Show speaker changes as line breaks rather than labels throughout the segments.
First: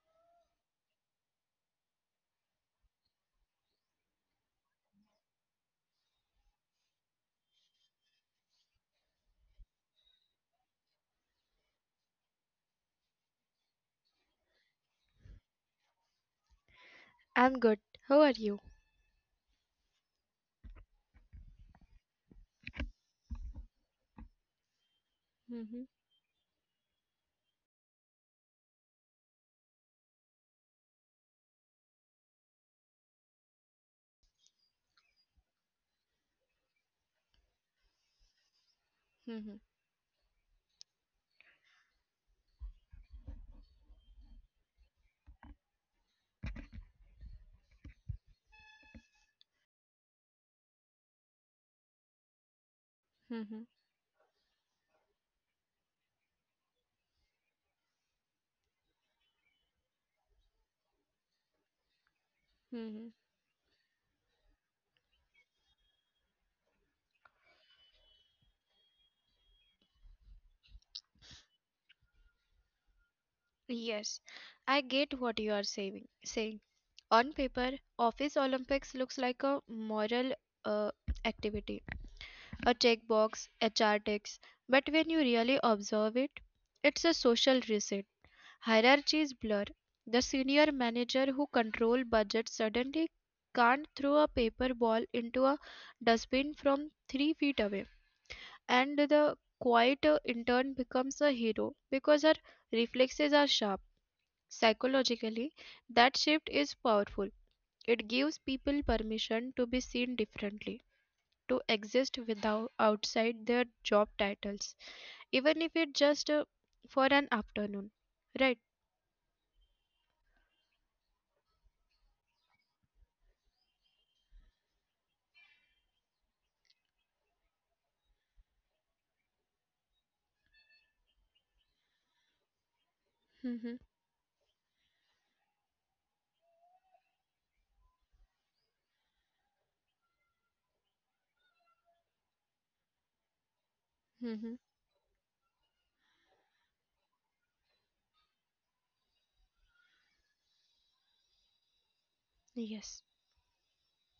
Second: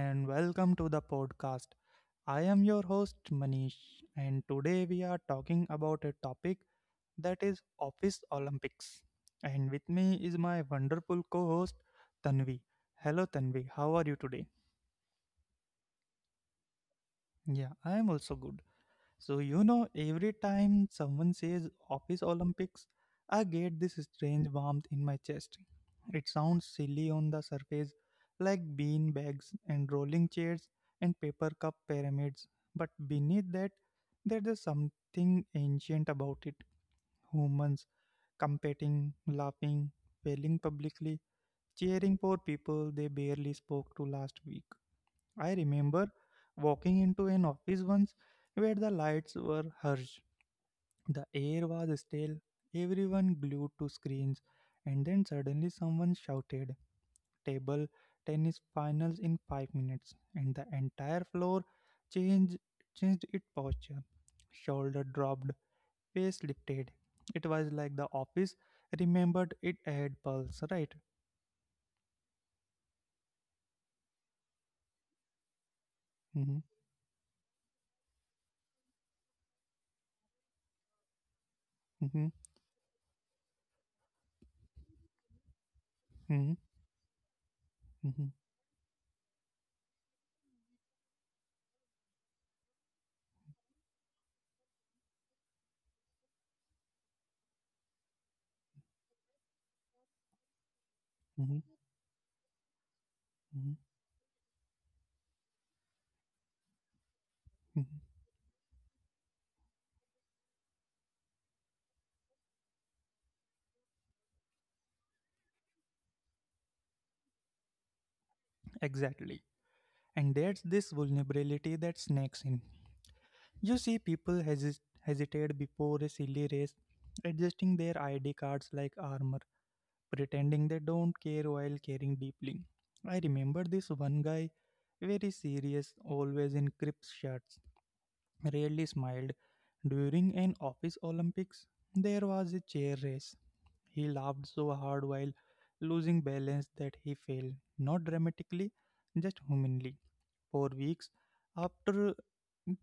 and welcome to the podcast. I am your host, Manish, and today we are talking about a topic that is Office Olympics. And with me is my wonderful co host, Tanvi. Hello, Tanvi, how are you today?
I'm
Yeah,
good.
I am
How are
also
you?
good. Every time someone says Office Olympics, I get this strange warmth in my chest.
Mm-hmm,
It sounds silly on the surface, like bean bags and rolling chairs and paper cup pyramids, but beneath that, there is something ancient about it. Humans competing,
mm-hmm,
laughing, failing publicly, cheering for people they barely spoke to last week. I remember walking into an office once where the lights were harsh the air was stale, everyone
mm-hmm,
glued to screens, and then suddenly someone shouted, Table tennis finals in 5 minutes, and the entire floor changed,
mm-hmm.
changed its posture. Shoulder dropped, face lifted. It was like the office remembered it had pulse, right?
Yes, I get what you are saying
Mhm,
on paper, Office Olympics looks like a moral uh, activity,
mhm,
a checkbox, HR ticks. But when you really observe it, it's
mhm,
a social reset.
mhm,
Hierarchies blur. The senior manager who control budget suddenly can't throw a paper ball into a dustbin from 3 feet away, and the quieter intern becomes a hero because
mhm,
her reflexes are sharp.
mhm,
Psychologically, that shift is powerful. It gives
mhm.
people permission to be seen differently, to exist without outside their job titles, even if it's just for an afternoon. Right?
Exactly. And that's this vulnerability that snakes in. You see people hesitate before a silly race, adjusting their ID cards like armor, pretending they don't care while caring deeply.
Mm-hmm.
I remember this one guy, very serious, always in crisp shirts, rarely smiled. During an office Olympics, there was a chair
Mm-hmm.
race. He laughed so hard while losing balance that he fell, not dramatically, just humanly for weeks.
Yes.
After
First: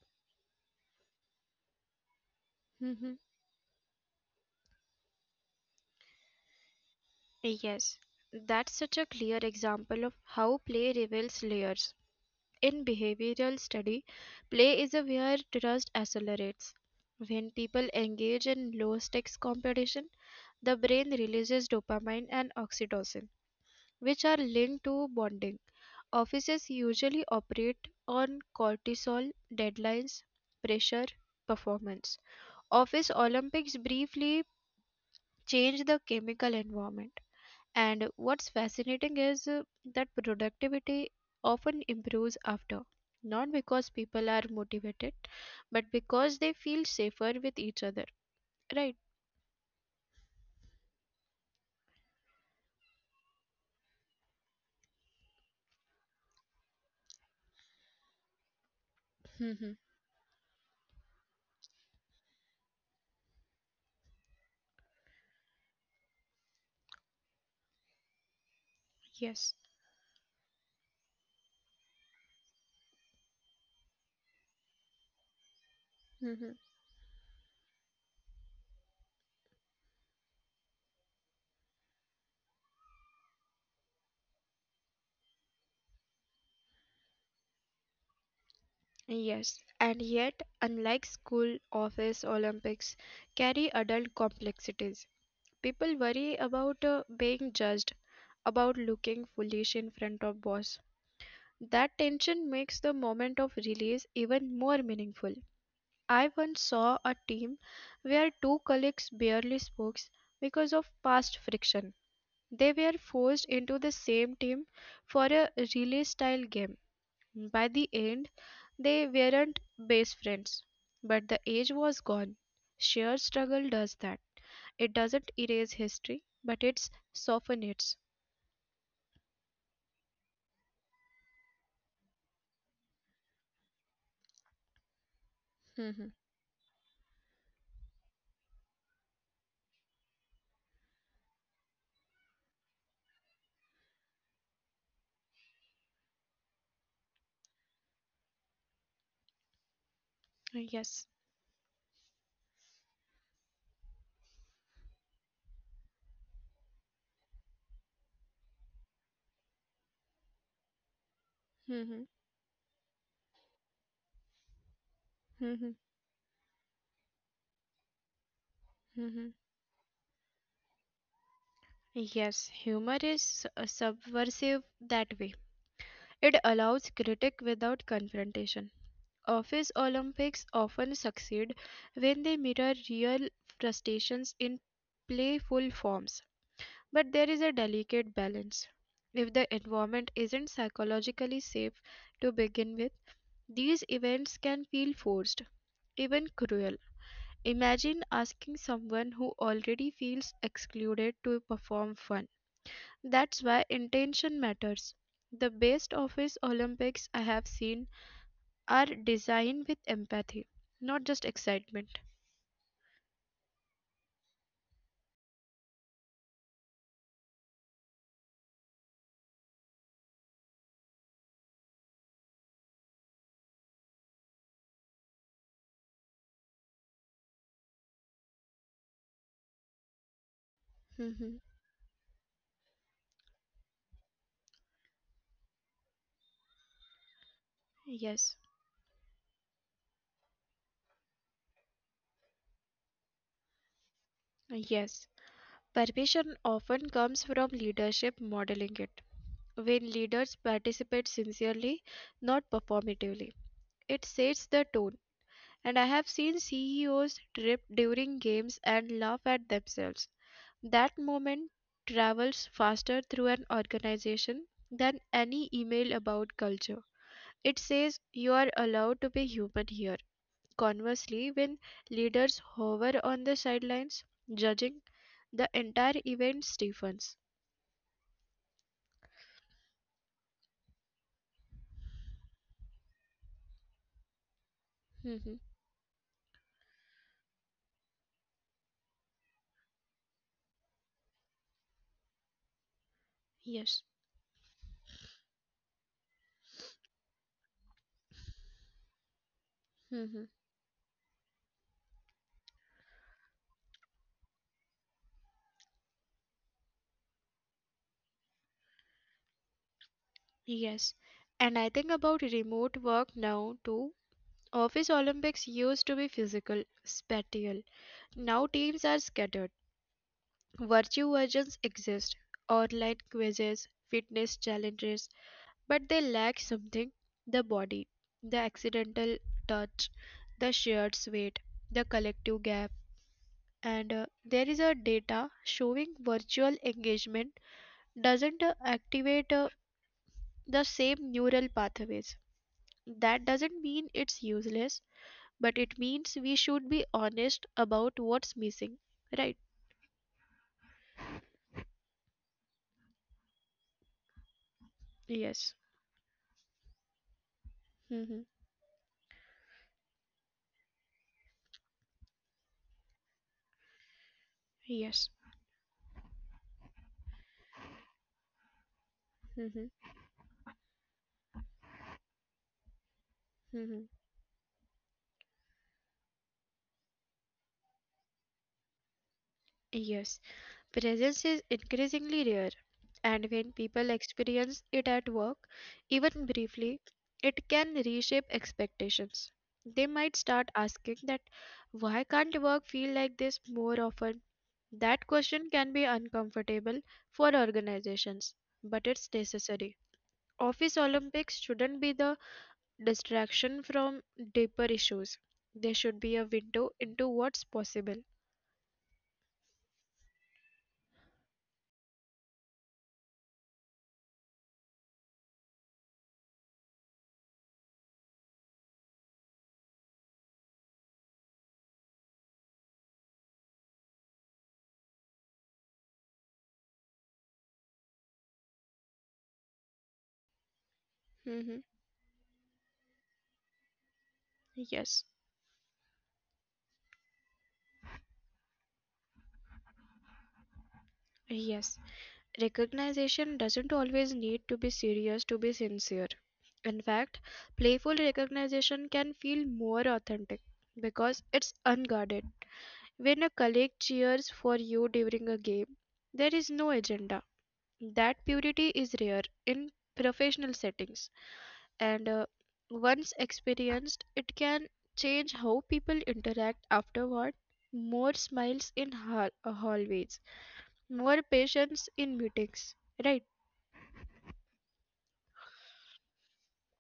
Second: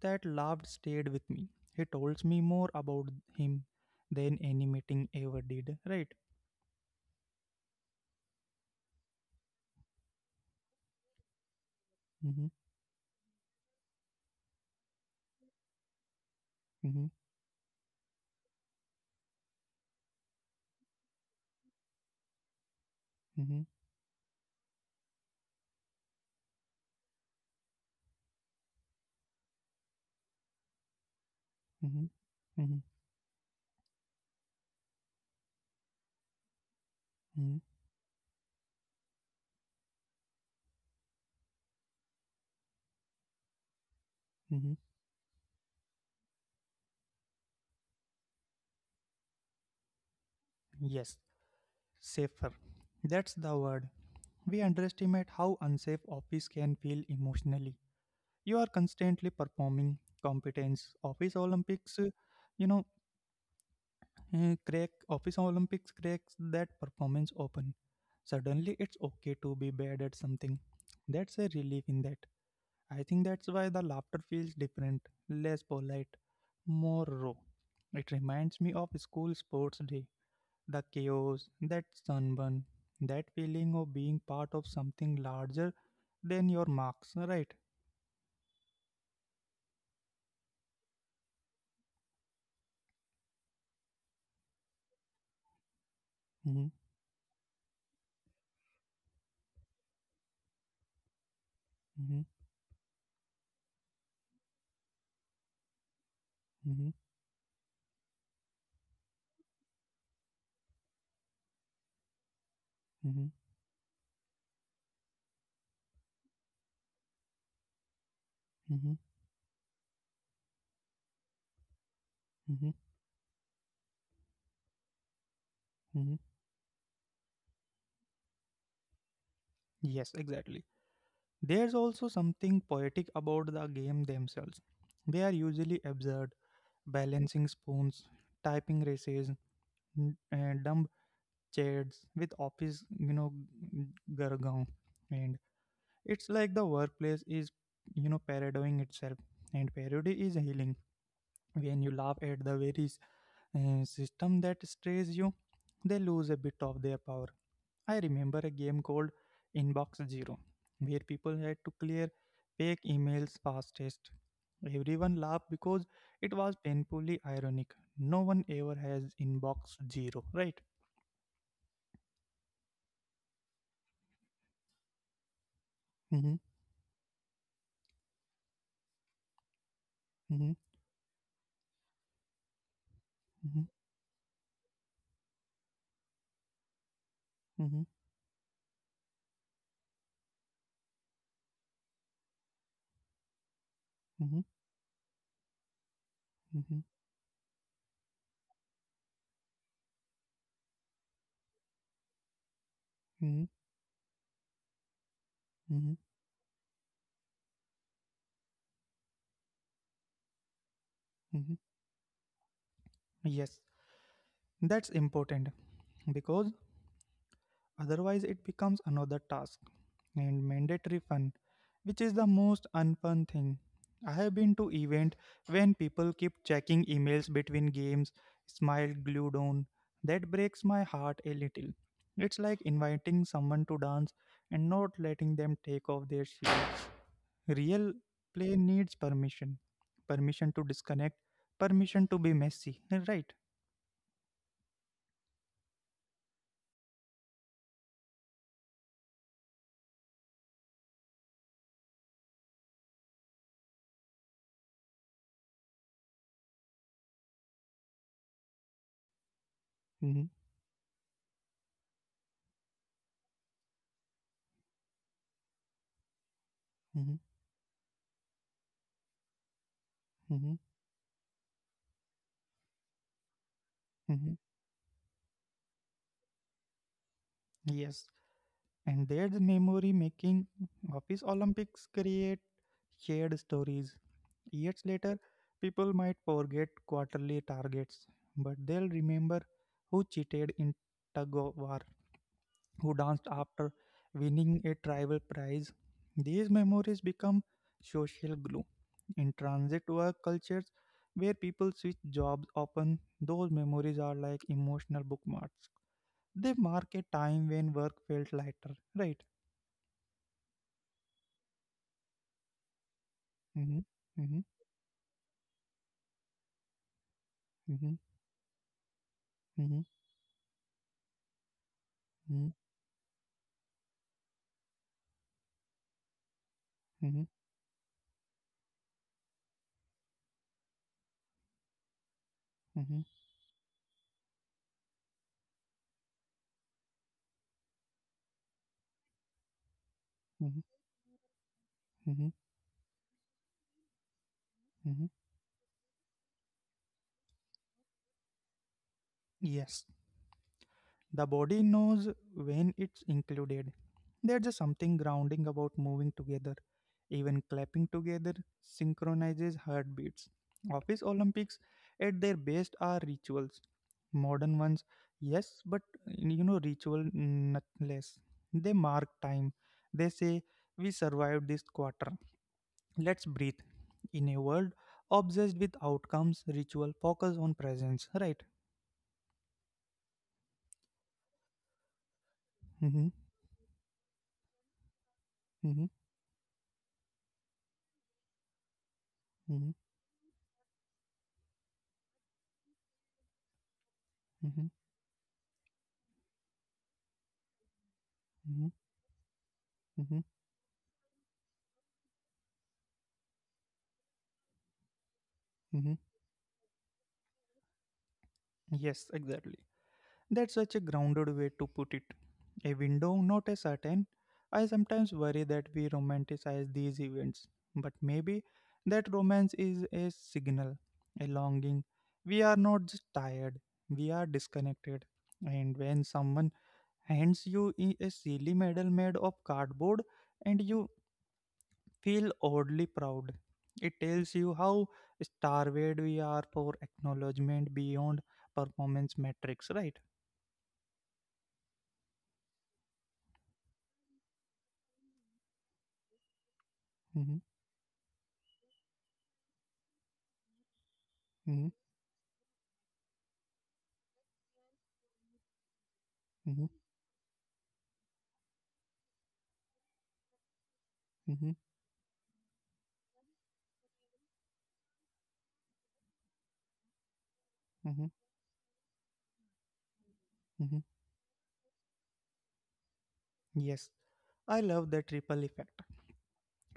that, love stayed with me. He told me more about
Mm-hmm.
him than any meeting ever did. Right?
Yes. That's such a clear example of how play reveals layers.
Mm-hmm,
In behavioral study, play is a where trust accelerates.
mm-hmm,
When people engage in low stakes competition, the brain releases dopamine and oxytocin,
mm-hmm,
which are linked to bonding. Offices usually operate on cortisol, deadlines, pressure, performance.
mm-hmm, mm-hmm,
Office Olympics briefly change the chemical environment.
mm-hmm,
And what's fascinating is that productivity often improves after, not because
mm-hmm.
people are motivated, but because they feel safer with each other, right?
Yes, safer. That's the word. We underestimate how unsafe office can feel emotionally. You are constantly performing
Mm-hmm.
competence. You know, Office olympics cracks that performance open suddenly it's okay to be bad at
Yes.
something that's a relief in that I think that's why the laughter feels different less polite more
hmm
raw it reminds me of school sports day the chaos that sunburn that feeling of being part of something larger than your marks right
Yes, and yet, unlike school, office, Olympics, carry adult complexities.
mm-hmm,
People worry about being judged, about looking foolish in front of boss.
hmm
That tension makes the moment of release even more meaningful.
hmm
I once saw a team where two colleagues barely spoke because of past friction.
hmm
They were forced into the same team for a relay style game. By the
hmm
end, they weren't best friends, but the age was gone. Sheer struggle does that. It doesn't
hmm
erase history, but it's soften it.
yes exactly. There's also something poetic about the game themselves. They are usually absurd,
Mhm,
balancing spoons, typing races, dumb chairs with office, g- jargon, and it's like the workplace is parodying itself. And parody is healing.
Yes.
When you laugh at the very system that strays you, they lose a bit of their power. I remember a game called Inbox Zero, where people had to clear
mhm,
fake emails fastest. Everyone laughed because
mhm,
it was painfully ironic. No one ever has
mhm.
Inbox Zero, right?
Yes, humor is subversive that way.
Mm-hmm,
It allows critique without confrontation. Office
mm-hmm,
Olympics often succeed when they mirror real frustrations in playful forms, but there
mm-hmm,
is a delicate balance. If the environment isn't psychologically safe to begin with, these
mm-hmm,
events can feel forced, even
mm-hmm,
cruel. Imagine asking someone who already feels excluded to perform fun.
mm-hmm,
That's why intention matters.
mm-hmm, mm-hmm.
The best office Olympics I have seen are designed with empathy, not
mm-hmm.
just excitement.
Yes, that's important because Otherwise, it becomes another task and mandatory fun, which is the most unfun thing. I have been to event when people keep checking emails between games, smile glued on. That breaks my heart a
Mhm.
little. It's like inviting someone to dance and not letting them take off their shoes. Real
Yes,
play needs permission. Permission to disconnect, permission to be messy, right?
yes. Permission often comes from leadership modeling it. When leaders participate sincerely, not performatively, it sets the tone. And I have seen CEOs trip during games and laugh at themselves.
Mm-hmm,
That moment travels faster through an organization than any email about culture.
mm-hmm,
It says you are allowed to be human here.
mm-hmm,
Conversely, when leaders hover on the sidelines,
mm-hmm.
judging the entire event stiffens.
Yes. And their memory making office Olympics create shared stories. Years
Mhm.
later, people might forget quarterly targets, but they'll remember who cheated in tug of war, who danced
Yes.
after winning a tribal prize. These memories become social glue. In transit
Mhm.
work cultures where people switch jobs often, those memories are like emotional bookmarks. They mark a time when work felt lighter, right?
Yes. And I think about remote work now too.
Mhm, mhm,
Office Olympics used to be physical, spatial.
mhm,
Now teams are scattered.
mhm,
Virtue versions exist,
mhm,
online quizzes, fitness challenges, but they lack something the
mhm,
body, the accidental touch, the shared sweat, the collective gap.
mhm,
And there is a data showing virtual engagement doesn't activate the
mhm,
same neural pathways.
mhm,
That doesn't mean it's useless,
mhm.
but it means we should be honest about what's missing, right?
Yes, the body knows when it's included. There's just something
Yes.
grounding about moving together. Even clapping
hmm
together synchronizes heartbeats. Office Olympics at their best are rituals. Modern ones,
yes.
yes, but ritual not less. They mark time.
hmm
They say, We survived this quarter. Let's breathe
hmm
in a world obsessed with outcomes ritual focus on presence right
yes. Presence is increasingly rare,
mm-hmm,
and when people experience it at work,
mm-hmm,
even briefly, it can reshape expectations.
mm-hmm,
They might start asking that why can't work feel like this more often?
mm-hmm,
That question can be uncomfortable for organizations,
mm-hmm,
but it's necessary.
mm-hmm,
Office Olympics shouldn't be the distraction from deeper issues. They should
mm-hmm.
be a window into what's possible.
yes exactly that's such a grounded way to put it a window not a certain I sometimes worry that we romanticize these events but maybe that romance is a signal a longing we are not just tired we are disconnected and when someone hands you a silly medal made of cardboard, and you
Mhm.
feel oddly proud. It tells you how
Yes.
starved we are for acknowledgement beyond performance metrics, right?
Yes. Recognition doesn't always need to be serious to be sincere. In fact,
Mm-hmm,
playful recognition can feel more authentic because it's
mm-hmm,
unguarded. When a colleague cheers for you during a game, there is
mm-hmm,
no agenda. That purity is rare in professional settings,
mm-hmm,
and once experienced, it can change how people interact afterward.
mm-hmm.
More smiles in hallways,
Mm-hmm.
more patience in meetings, right?
Yes, I love the triple effect.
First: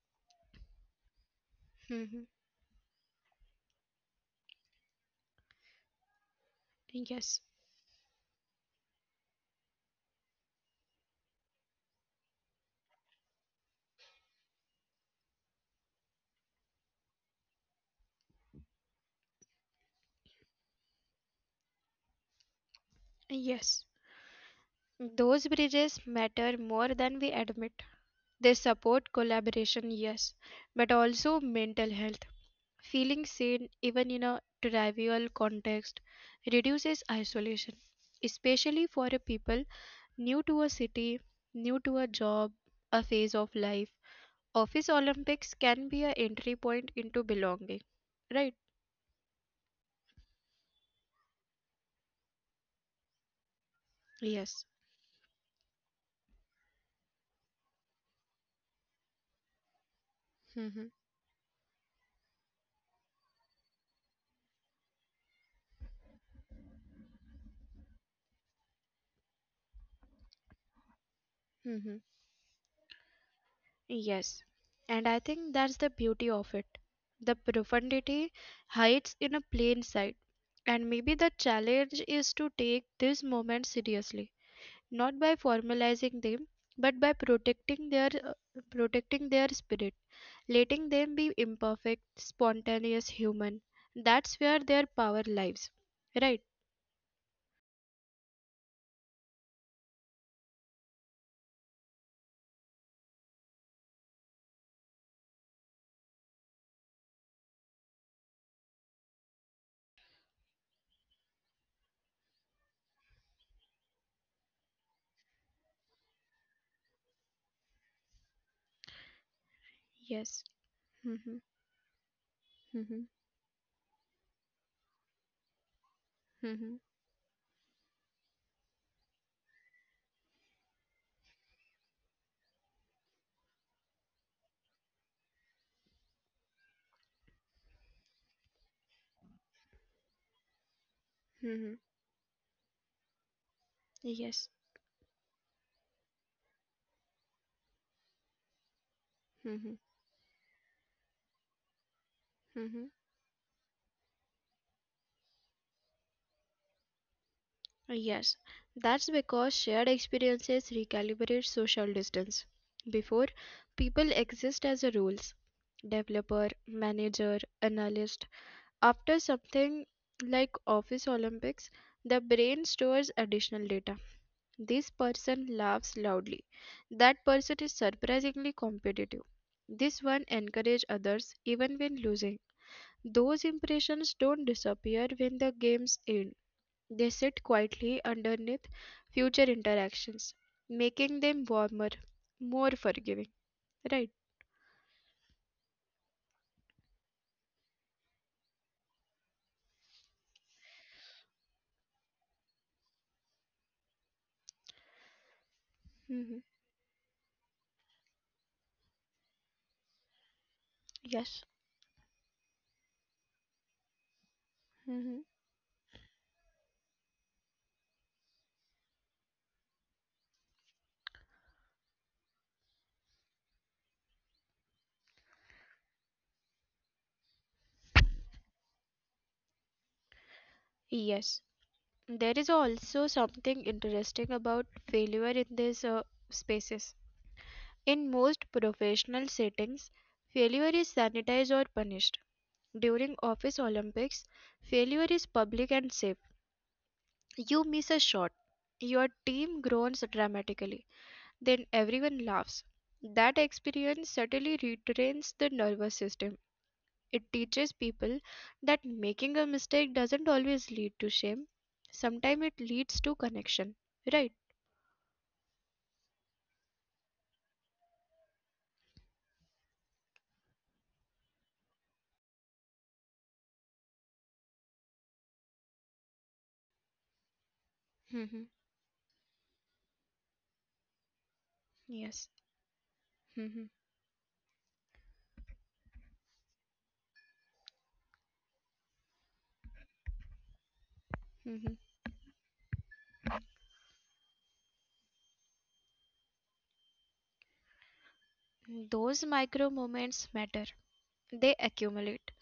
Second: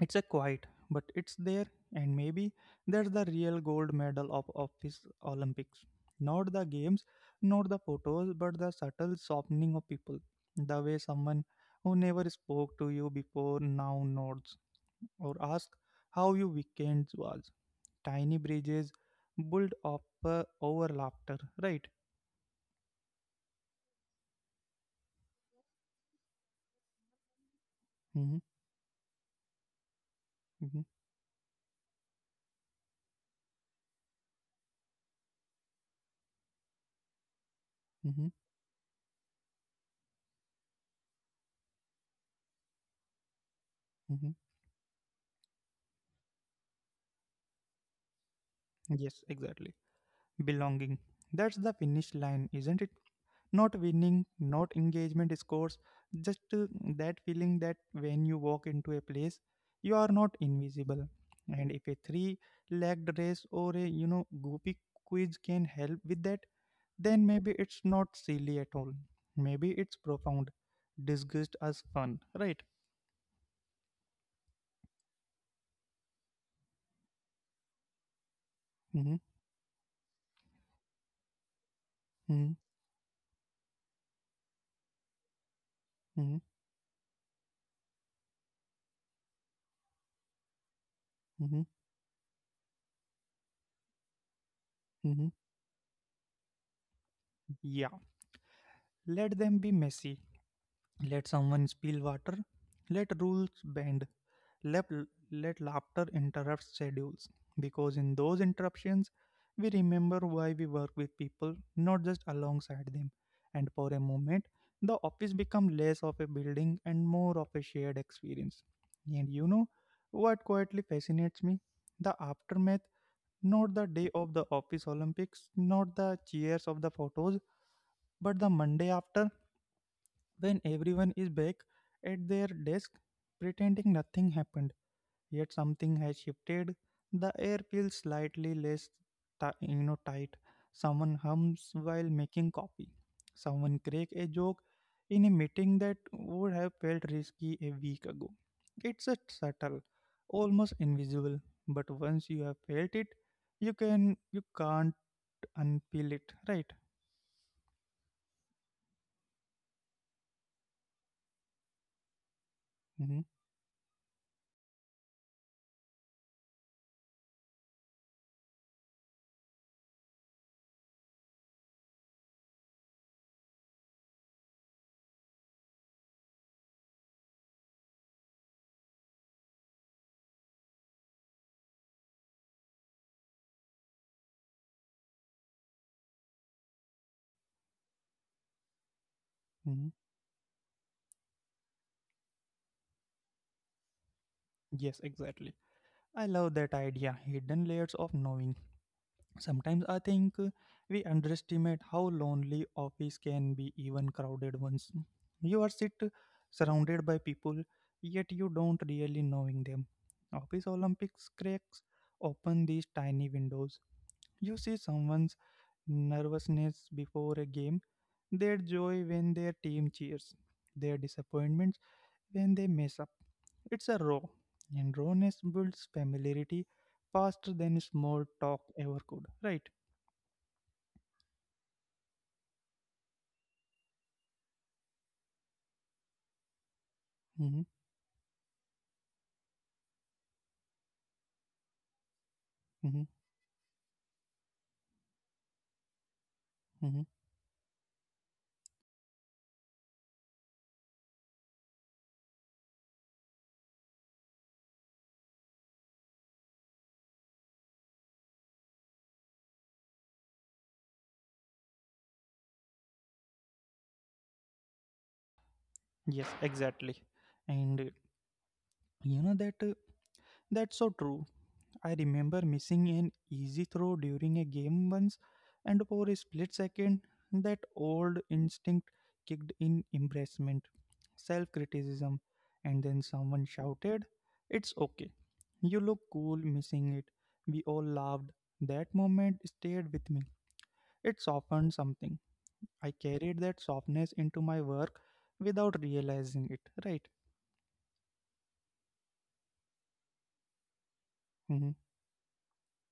It's a quiet, but it's there, and
hmm
maybe that's the real gold medal of office Olympics. Not the games,
Yes,
not the photos, but the subtle softening of people. The way someone who never spoke to you before now nods or asks how your weekend was. Tiny bridges built up over laughter, right?
yes. Those bridges matter more than we admit.
Mm-hmm,
They support collaboration, yes,
mm-hmm,
but also mental health. Feeling seen, even in a trivial context, reduces isolation,
mm-hmm,
especially for a people new to a city, new to a job, a phase of life.
mm-hmm.
Office Olympics can be an entry point into belonging, right?
Yes, exactly. Belonging. That's the finish line, isn't it? Not winning, not
Yes.
engagement scores, just that feeling that when you walk into a place, you are not invisible. And if
hmm
a three-legged race or a goopy quiz can help with that, then maybe it's not silly at all. Maybe it's profound, disgust as fun, right?
hmm Yes, and I think that's the beauty of it.
Mm-hmm,
The profundity hides in a plain sight,
mm-hmm,
and maybe the challenge is to take these moments seriously,
mm-hmm,
not by formalizing them, but by protecting their spirit,
mm-hmm,
letting them be imperfect, spontaneous, human.
mm-hmm.
That's where their power lies, right?
Yeah. Let them be messy. Let someone spill water. Let rules bend Let, let laughter interrupt schedules because in those interruptions, we remember why we work with people, not just alongside them. And for a moment, the office becomes less of a building and more of a shared experience. And you know what quietly
Yes.
fascinates me? The
Mm-hmm,
aftermath, not
mm-hmm,
the day of the office Olympics, not the cheers of the photos,
mm-hmm,
but the Monday after when everyone is back at their desk pretending nothing happened Yet something has shifted. The air feels slightly less, tight. Someone hums
mm-hmm.
while making coffee. Someone cracks a joke
Yes.
in a meeting that would have felt risky a week ago. It's a subtle,
Mm-hmm,
almost invisible, but once you have felt it,
mm-hmm.
you can't unpeel it, right?
Yes, that's because shared experiences recalibrate social distance.
Mm-hmm,
Before, people exist as a rules developer, manager, analyst. After something like Office Olympics, the brain stores additional data. This person laughs loudly. That person is surprisingly competitive. This one encourages others even when losing. Those impressions don't disappear when the games end. They sit quietly underneath
mm-hmm.
future interactions, making them warmer, more forgiving, right?
Yes, exactly. I love that idea. Hidden layers of knowing Sometimes I think we underestimate how lonely office can be, even crowded ones. You are sit
Mm-hmm.
Surrounded by people, yet you don't really knowing them. Office Olympics cracks
Yes.
open these tiny windows. You see someone's
Mm-hmm.
nervousness before a game, their joy when their team cheers, their disappointments when they mess up. It's a raw, and rawness builds familiarity faster than small talk ever could, right?
Yes, there is also something interesting about failure in these spaces.
Mm-hmm.
In most professional settings, failure is sanitized or punished.
Mhm,
During office Olympics, failure is public and safe.
mhm.
You miss a shot, your team groans dramatically. Then everyone laughs. That experience certainly retrains the nervous system. It teaches people that making a mistake doesn't always lead to shame. Sometimes it leads to connection. Right?
Yes, exactly. And you know that That's so true. I remember missing an easy throw during a game once, and for a split second, that old
Mm-hmm.
instinct kicked in embarrassment, self criticism,
Yes.
and then someone
Mm-hmm.
shouted, It's okay. You look cool missing it. We all laughed. That moment stayed with me. It softened something.
Mm-hmm.
I carried that softness into my work without realizing it, right?
Those micro moments matter.
Mm-hmm.
They accumulate.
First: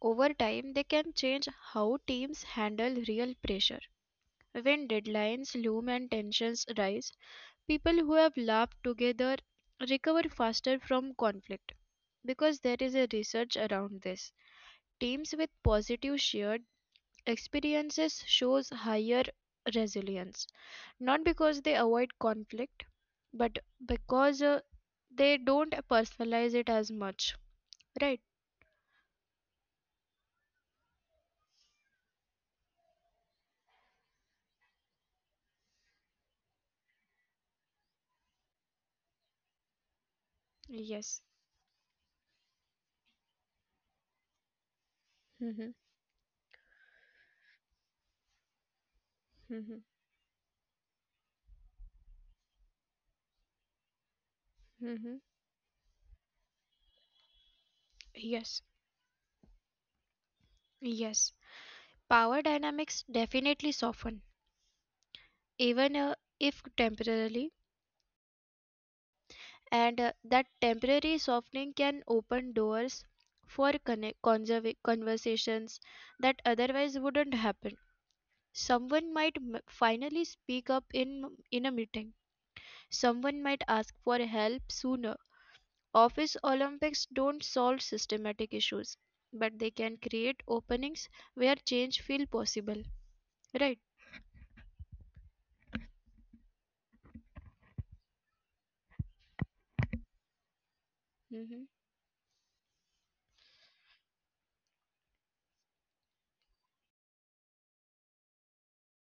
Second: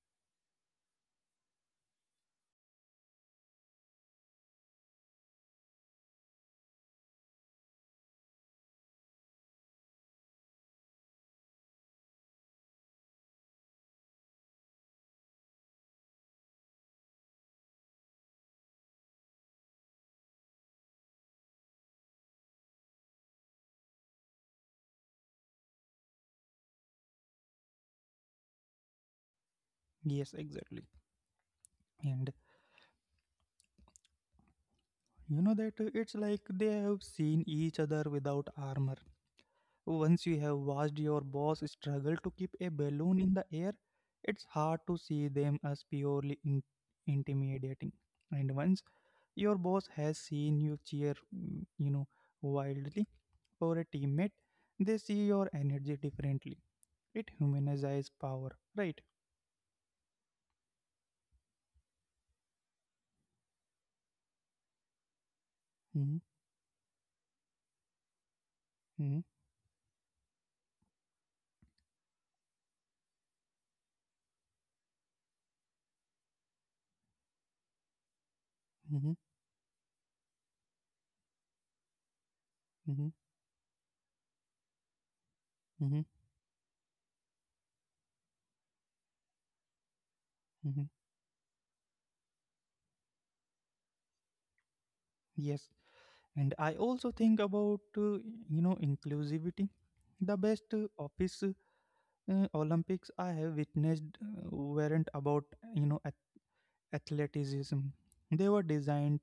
Over time, they can change how teams handle real pressure. When deadlines loom and tensions rise, people who have laughed together recover faster from conflict because there is a research around this. Teams with positive shared experiences shows higher resilience, not because they avoid conflict, but because they don't personalize it as much. Right?
Yes, exactly. And you know that It's like they have seen each other without armor. Once you have watched your
Yes.
boss struggle to keep a balloon in the air, it's hard to see them as
Mhm.
purely intimidating. And once your boss has
Mhm.
seen you cheer, wildly for a teammate, they see your
Mhm.
energy differently. It humanizes power, right?
Yes. Yes. Power dynamics definitely soften,
Mm-hmm,
even if temporarily.
mm-hmm,
And that temporary softening can open doors for conversations that otherwise wouldn't happen.
mm-hmm,
Someone might finally speak up in a meeting.
mm-hmm,
Someone might ask for help sooner.
mm-hmm.
Office Olympics don't solve systematic issues, but they can create
Mm-hmm.
openings where change feel possible. Right?
Yes, and I also think about inclusivity the best office
Mm-hmm.
olympics I have witnessed weren't about you know ath- athleticism they were designed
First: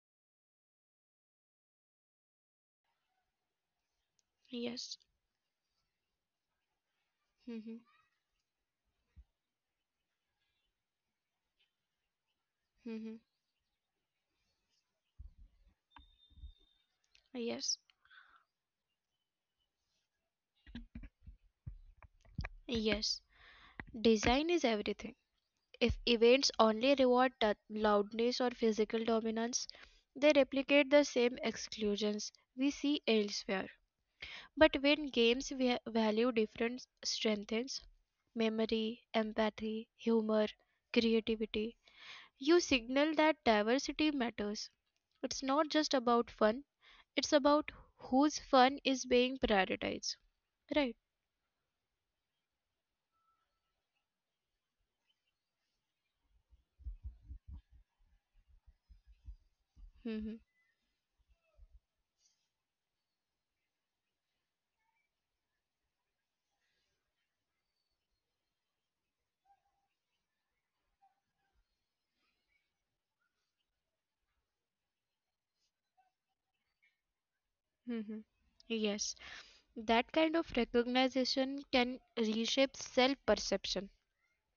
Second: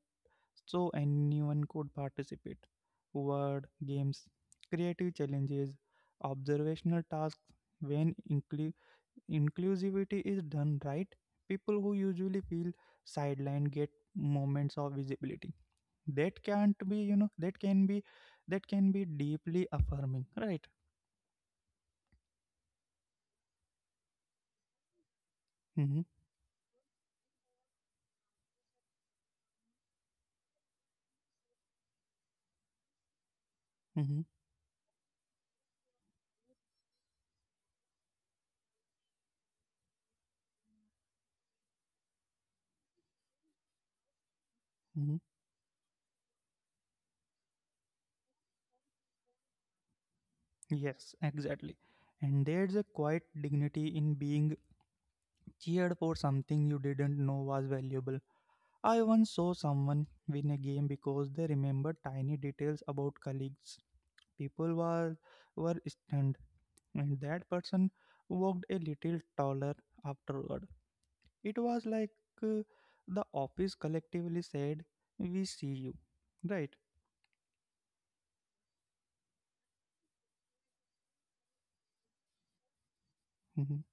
so anyone could participate word games
Yes.
creative challenges observational tasks
Mm-hmm.
when inclusivity is done right people who usually feel
Mm-hmm.
sidelined get moments of visibility that can't be you know
Yes.
that can be deeply affirming right
Yes. Design is everything. If
mm-hmm,
events only reward loudness or physical dominance, they replicate the same exclusions we see elsewhere.
mm-hmm,
But when games value different strengths, memory, empathy, humor, creativity, you signal that diversity matters.
mm-hmm.
It's not just about fun, it's about whose fun is being prioritized. Right?
yes exactly and there's a quiet dignity in being cheered for something you didn't know was valuable I once saw
hmm
someone win a game because they remembered tiny details about colleagues people were stunned and that person walked a little taller afterward It was like uh, the office collectively said, We see you, right?
hmm Yes. That kind of recognition can reshape self perception.
Mhm,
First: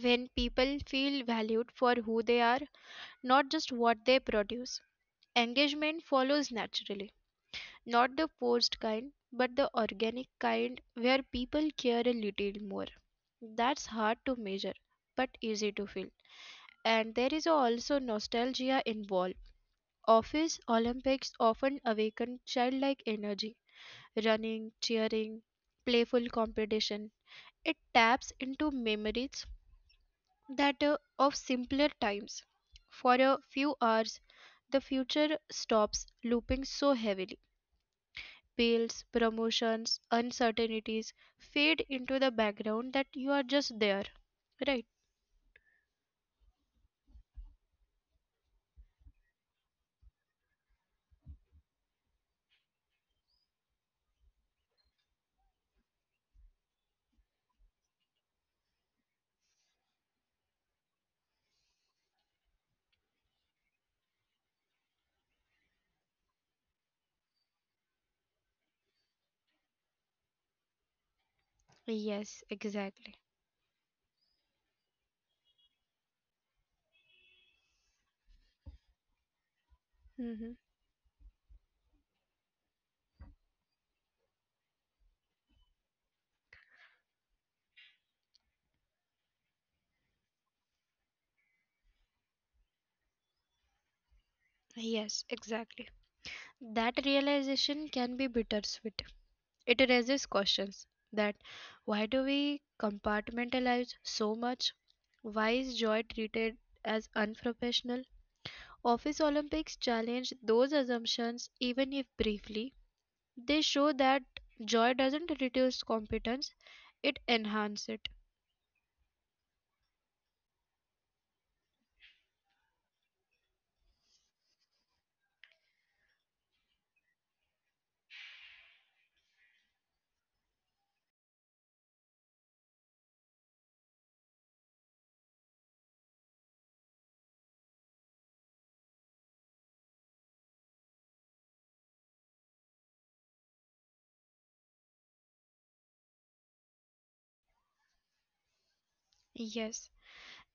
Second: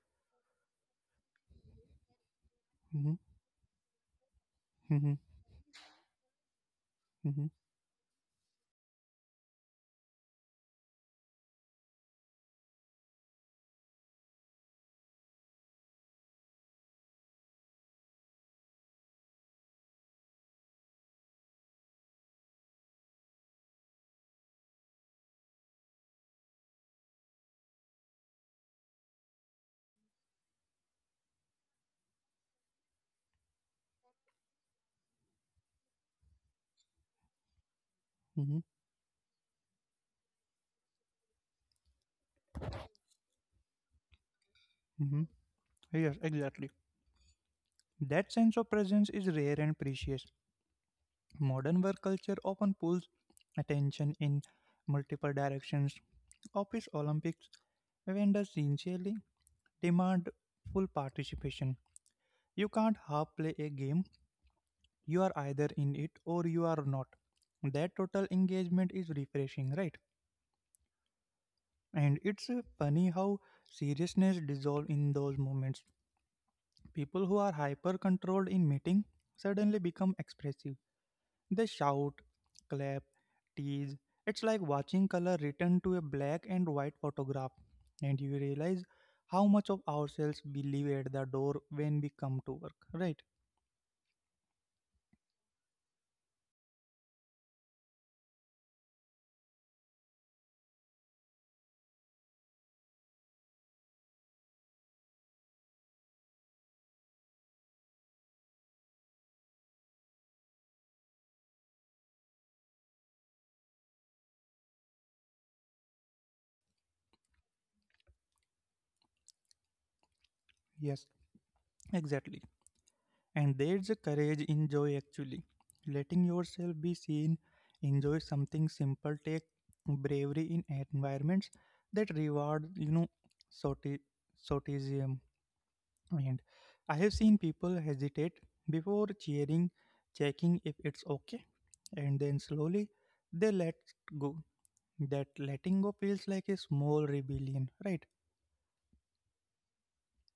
When people feel valued for who they are,
mhm,
not just what they produce,
mhm,
engagement follows naturally.
mhm,
Not the forced kind, but the organic kind where people care a little more. That's hard to measure, but easy to feel. And there is also nostalgia involved. Office Olympics often awaken childlike energy, running, cheering, playful competition. It taps into memories that of simpler times. For a few hours, the future stops looping so heavily.
mhm,
Bills, promotions, uncertainties fade into the background that you are just there, right?
mhm. Yes, exactly. That sense of presence is rare and precious. Modern work culture often pulls attention in multiple directions. Office Olympics vendors sincerely demand full participation. You can't half play a game, you are either in it or you are not. That total engagement is refreshing, right? And
Yes,
it's funny
exactly.
how seriousness dissolves in those moments. People who are hyper controlled in meeting suddenly become
hmm
expressive. They shout, clap, tease. It's like watching color return to a black and white photograph. And you realize how much of ourselves we leave at the door when we come to work. Right?
Yes, exactly. That realization can be bittersweet. It raises questions that why do we compartmentalize so much? Why is joy treated as unprofessional? Office Olympics challenge those assumptions even if briefly. They show that joy doesn't reduce competence, it enhances it.
Yes, exactly And there's a courage in joy actually. Letting yourself be seen, enjoy something simple, take bravery in environments that reward, sorti- sortism. And I have seen people hesitate before cheering, checking if it's okay, and then slowly they let go. That letting go feels like a small rebellion, right?
Yes,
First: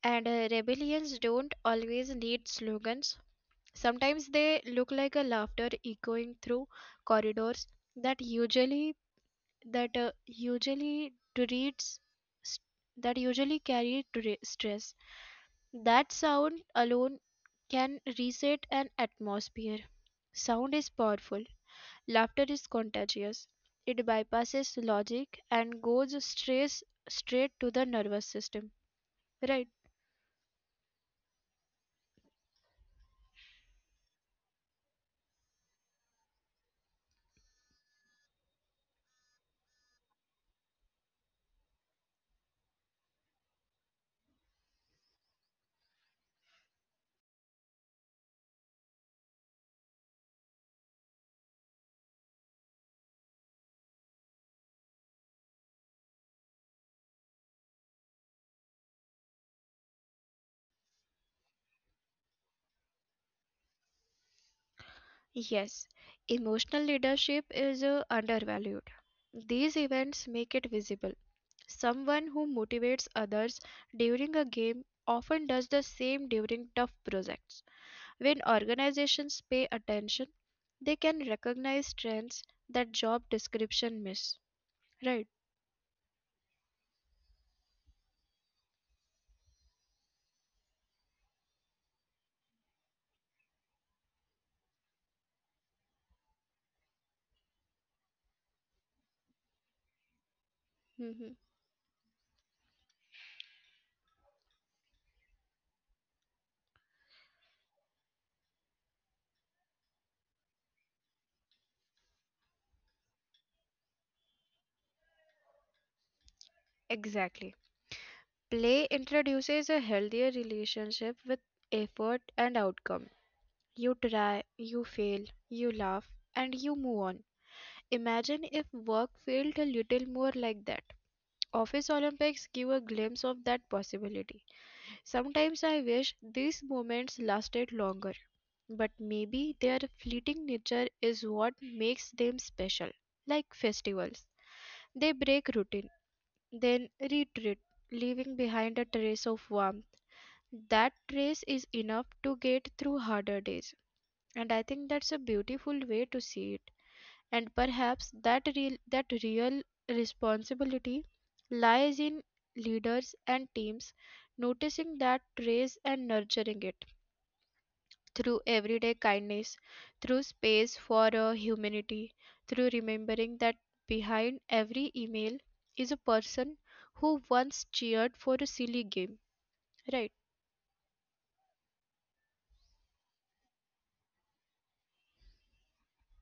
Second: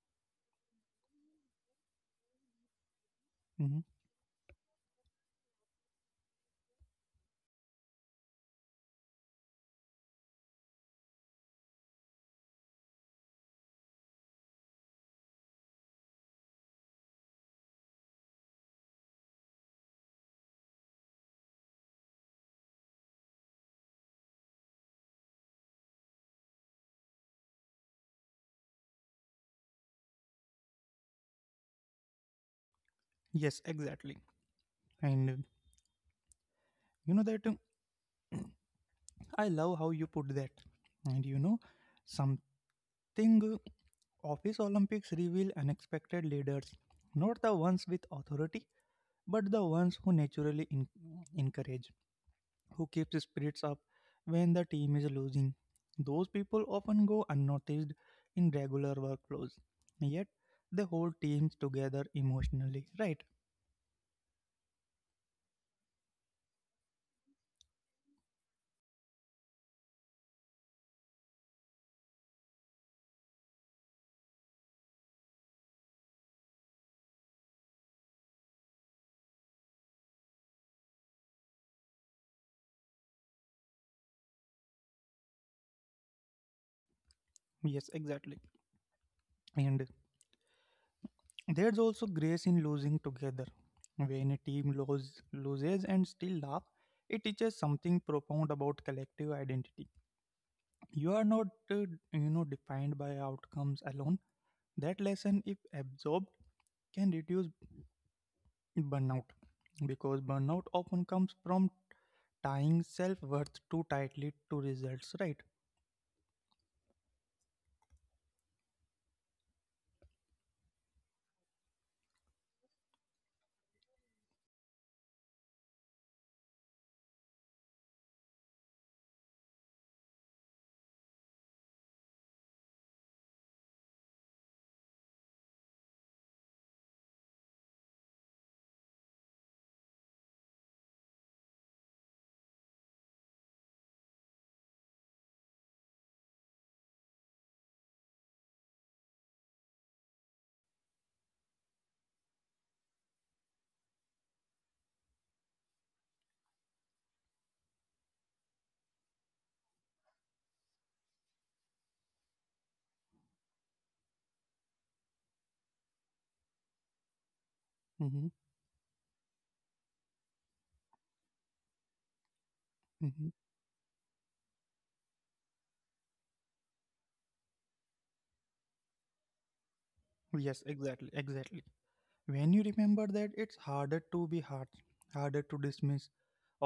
and rebellions don't always need slogans.
hmm
Sometimes they look like a laughter echoing through corridors that usually that uh, usually treats that usually carry stress. That sound alone can reset an atmosphere. Sound is powerful. Laughter is contagious. It bypasses logic and goes straight to the nervous system. Right?
Yes, exactly. And you know that I love how you put that. And you know, some think office Olympics reveal unexpected leaders, not the ones with authority, but the ones who naturally encourage, who keeps the spirits up when the team is losing. Those people often go unnoticed in regular workflows, yet they hold teams together emotionally, right?
Yes. Emotional leadership is undervalued. These events make it visible. Someone who motivates others during a game often does the same during tough projects. When organizations pay attention, they can recognize trends that job description miss. Right.
Yes, exactly. And there's also grace in losing together. When a team loses and still laugh, it teaches something profound about collective identity. You are not defined by
hmm
outcomes alone. That lesson, if absorbed, can reduce burnout, because burnout often comes from tying self-worth too tightly to results, right?
Exactly. Play introduces a healthier relationship with effort and outcome. You try, you fail, you laugh, and you move on. Imagine if work felt a little more like that. Office Olympics give a glimpse of that possibility. Sometimes I wish these moments lasted longer, but maybe their fleeting nature is what makes them special, like festivals. They break routine, then retreat, leaving behind a trace of warmth. That trace is enough to get through harder days, and I think that's a beautiful way to see it, and perhaps that real responsibility lies in leaders and teams noticing that trace and nurturing it
mm-hmm,
through everyday kindness, through space for a humanity, through
mm-hmm.
remembering that behind every email is a person who once cheered for a silly game, right?
Yes, exactly, exactly. When you remember that, it's harder to be hard, harder to dismiss.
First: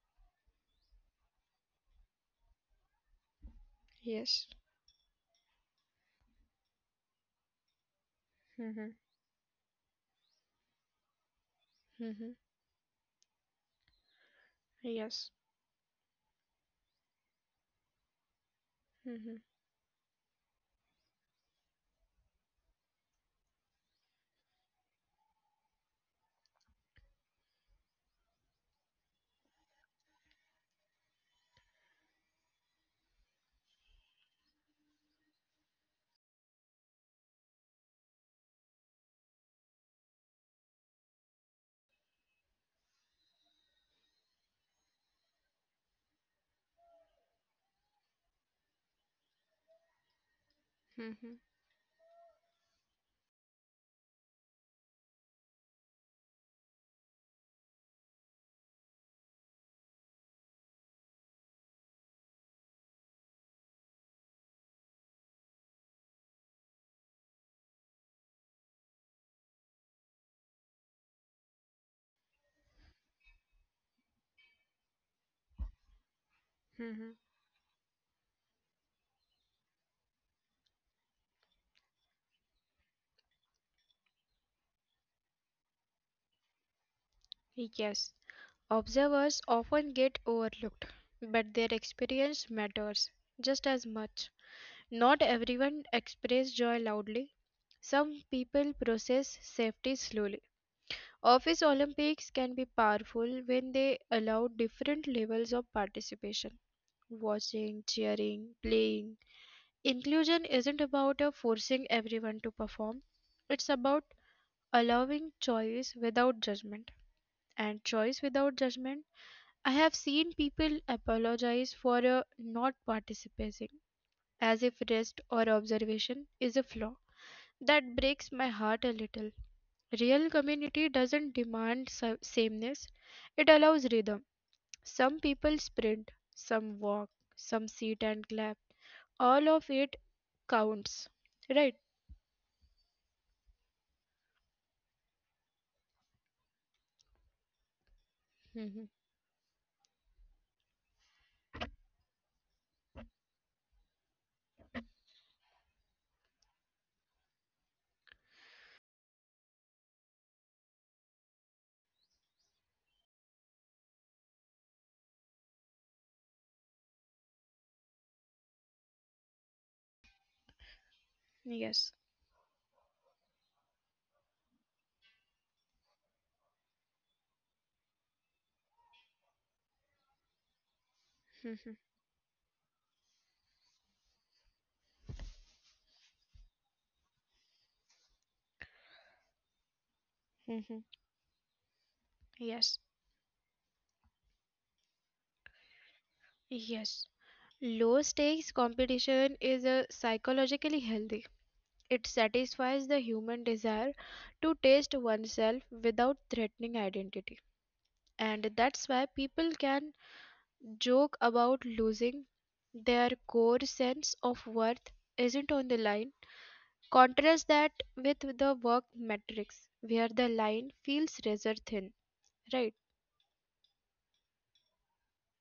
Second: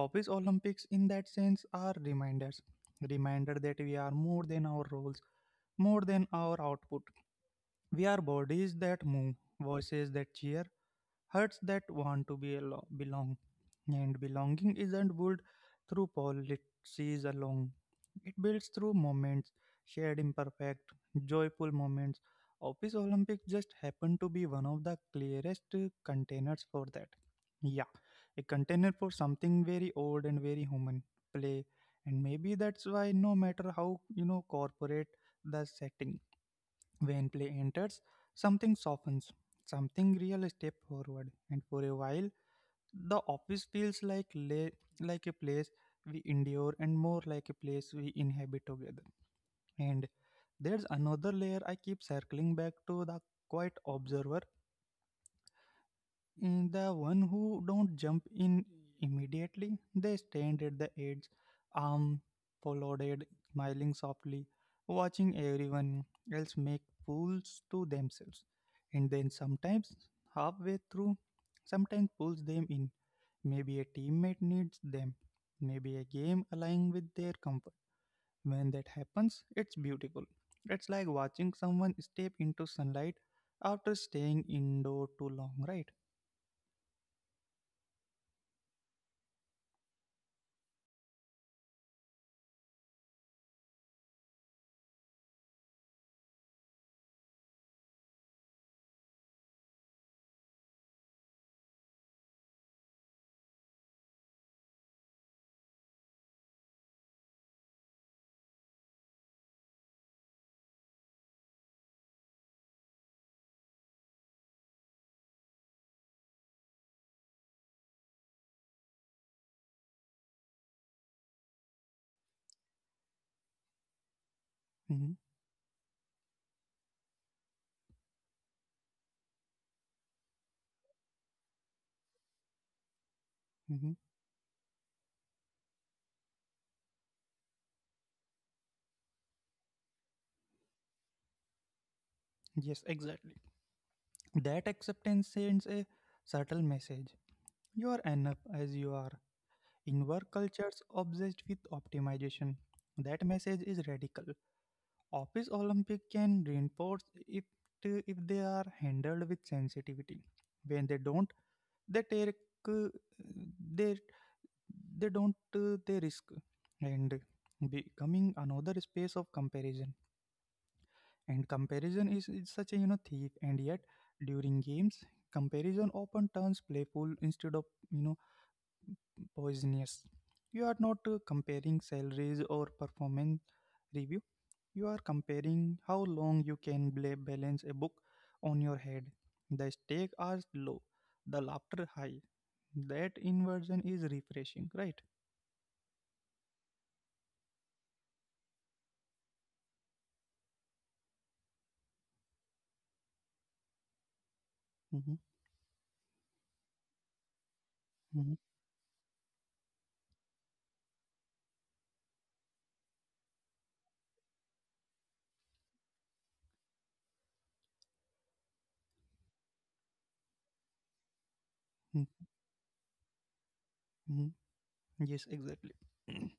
Office Olympics in that sense are reminders, reminder that we are more
Yes.
than our roles, more than our output. We are bodies
Mm-hmm.
that move, voices that cheer, hearts that want to
Mm-hmm.
belong. And belonging isn't
Yes.
built through policies alone. It builds through
Mm-hmm.
moments, shared imperfect, joyful moments. Office Olympics just happened to be one of the clearest containers for that. Yeah, a container for something very old and very human: play. And maybe that's why no matter how, corporate the setting, when play enters, something softens, something real step forward, and for a while, the office feels like a place we endure and more like a place we inhabit together. And there's another
Mm-hmm.
layer I keep circling back to: the quiet observer, and the one who don't jump in immediately. They stand at the edge, arm folded, smiling softly, watching everyone else make fools to themselves. And then sometimes halfway through, sometimes pulls them in. Maybe a teammate needs them. Maybe a game aligning with their
Mm-hmm.
comfort. When that happens, it's beautiful. It's like watching someone step into sunlight after staying indoor too long, right?
Yes. Observers often get overlooked, but their experience matters just as much. Not everyone expresses joy loudly. Some people process safety slowly. Office Olympics can be powerful when they allow different levels of participation watching, cheering, playing. Inclusion isn't about forcing everyone to perform, it's about allowing choice without judgment and choice without judgment. I have seen people apologize for not participating, as
Mm-hmm.
if rest or observation is a flaw. That breaks my heart a little. Real community doesn't demand sameness,
hmm
it allows rhythm. Some people sprint, some walk, some sit and clap. All of it counts, right?
Yes, exactly. That acceptance sends a subtle message: you are enough as you are.
hmm
In work cultures obsessed with optimization, that message is radical. Office Olympic can reinforce it if they are handled with sensitivity. When they don't, they take uh, they they don't they risk and becoming another space of comparison. And comparison is
Yes.
such a, thief, and yet during games, comparison often turns playful instead of, you know poisonous. You are not comparing salaries
hmm
or performance review. You are comparing how long you can balance a book on your head. The stakes are low, the
hmm
laughter high. That
Yes.
inversion is refreshing, right?
Yes. Low stakes competition is psychologically healthy. It satisfies the human desire
mm-hmm,
to taste oneself without threatening identity.
mm-hmm,
And that's why people can joke about losing. Their core sense of worth isn't on the line. Contrast that with the work metrics, where the line feels
mm-hmm.
razor thin, right?
mm-hmm. Yes, exactly.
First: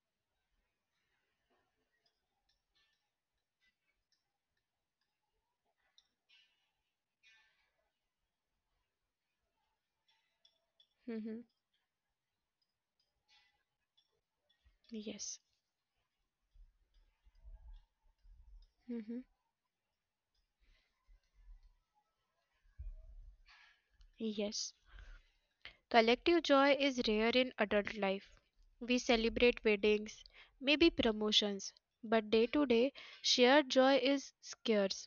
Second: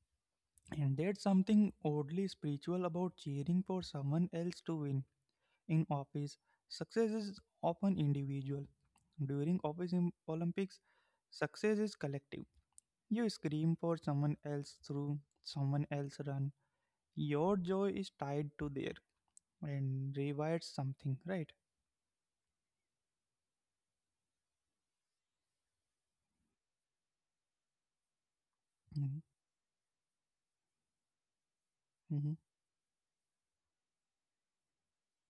And there's something oddly spiritual about cheering for someone else to win. In office, success is often individual. During Olympics,
hmm
success is collective. You scream for someone else through,
Yes.
someone else run. Your joy is tied to their,
hmm
and rewires something, right?
Yes. Collective joy is rare in adult life. We celebrate weddings, maybe promotions,
Mm-hmm.
but day to day, shared joy is scarce,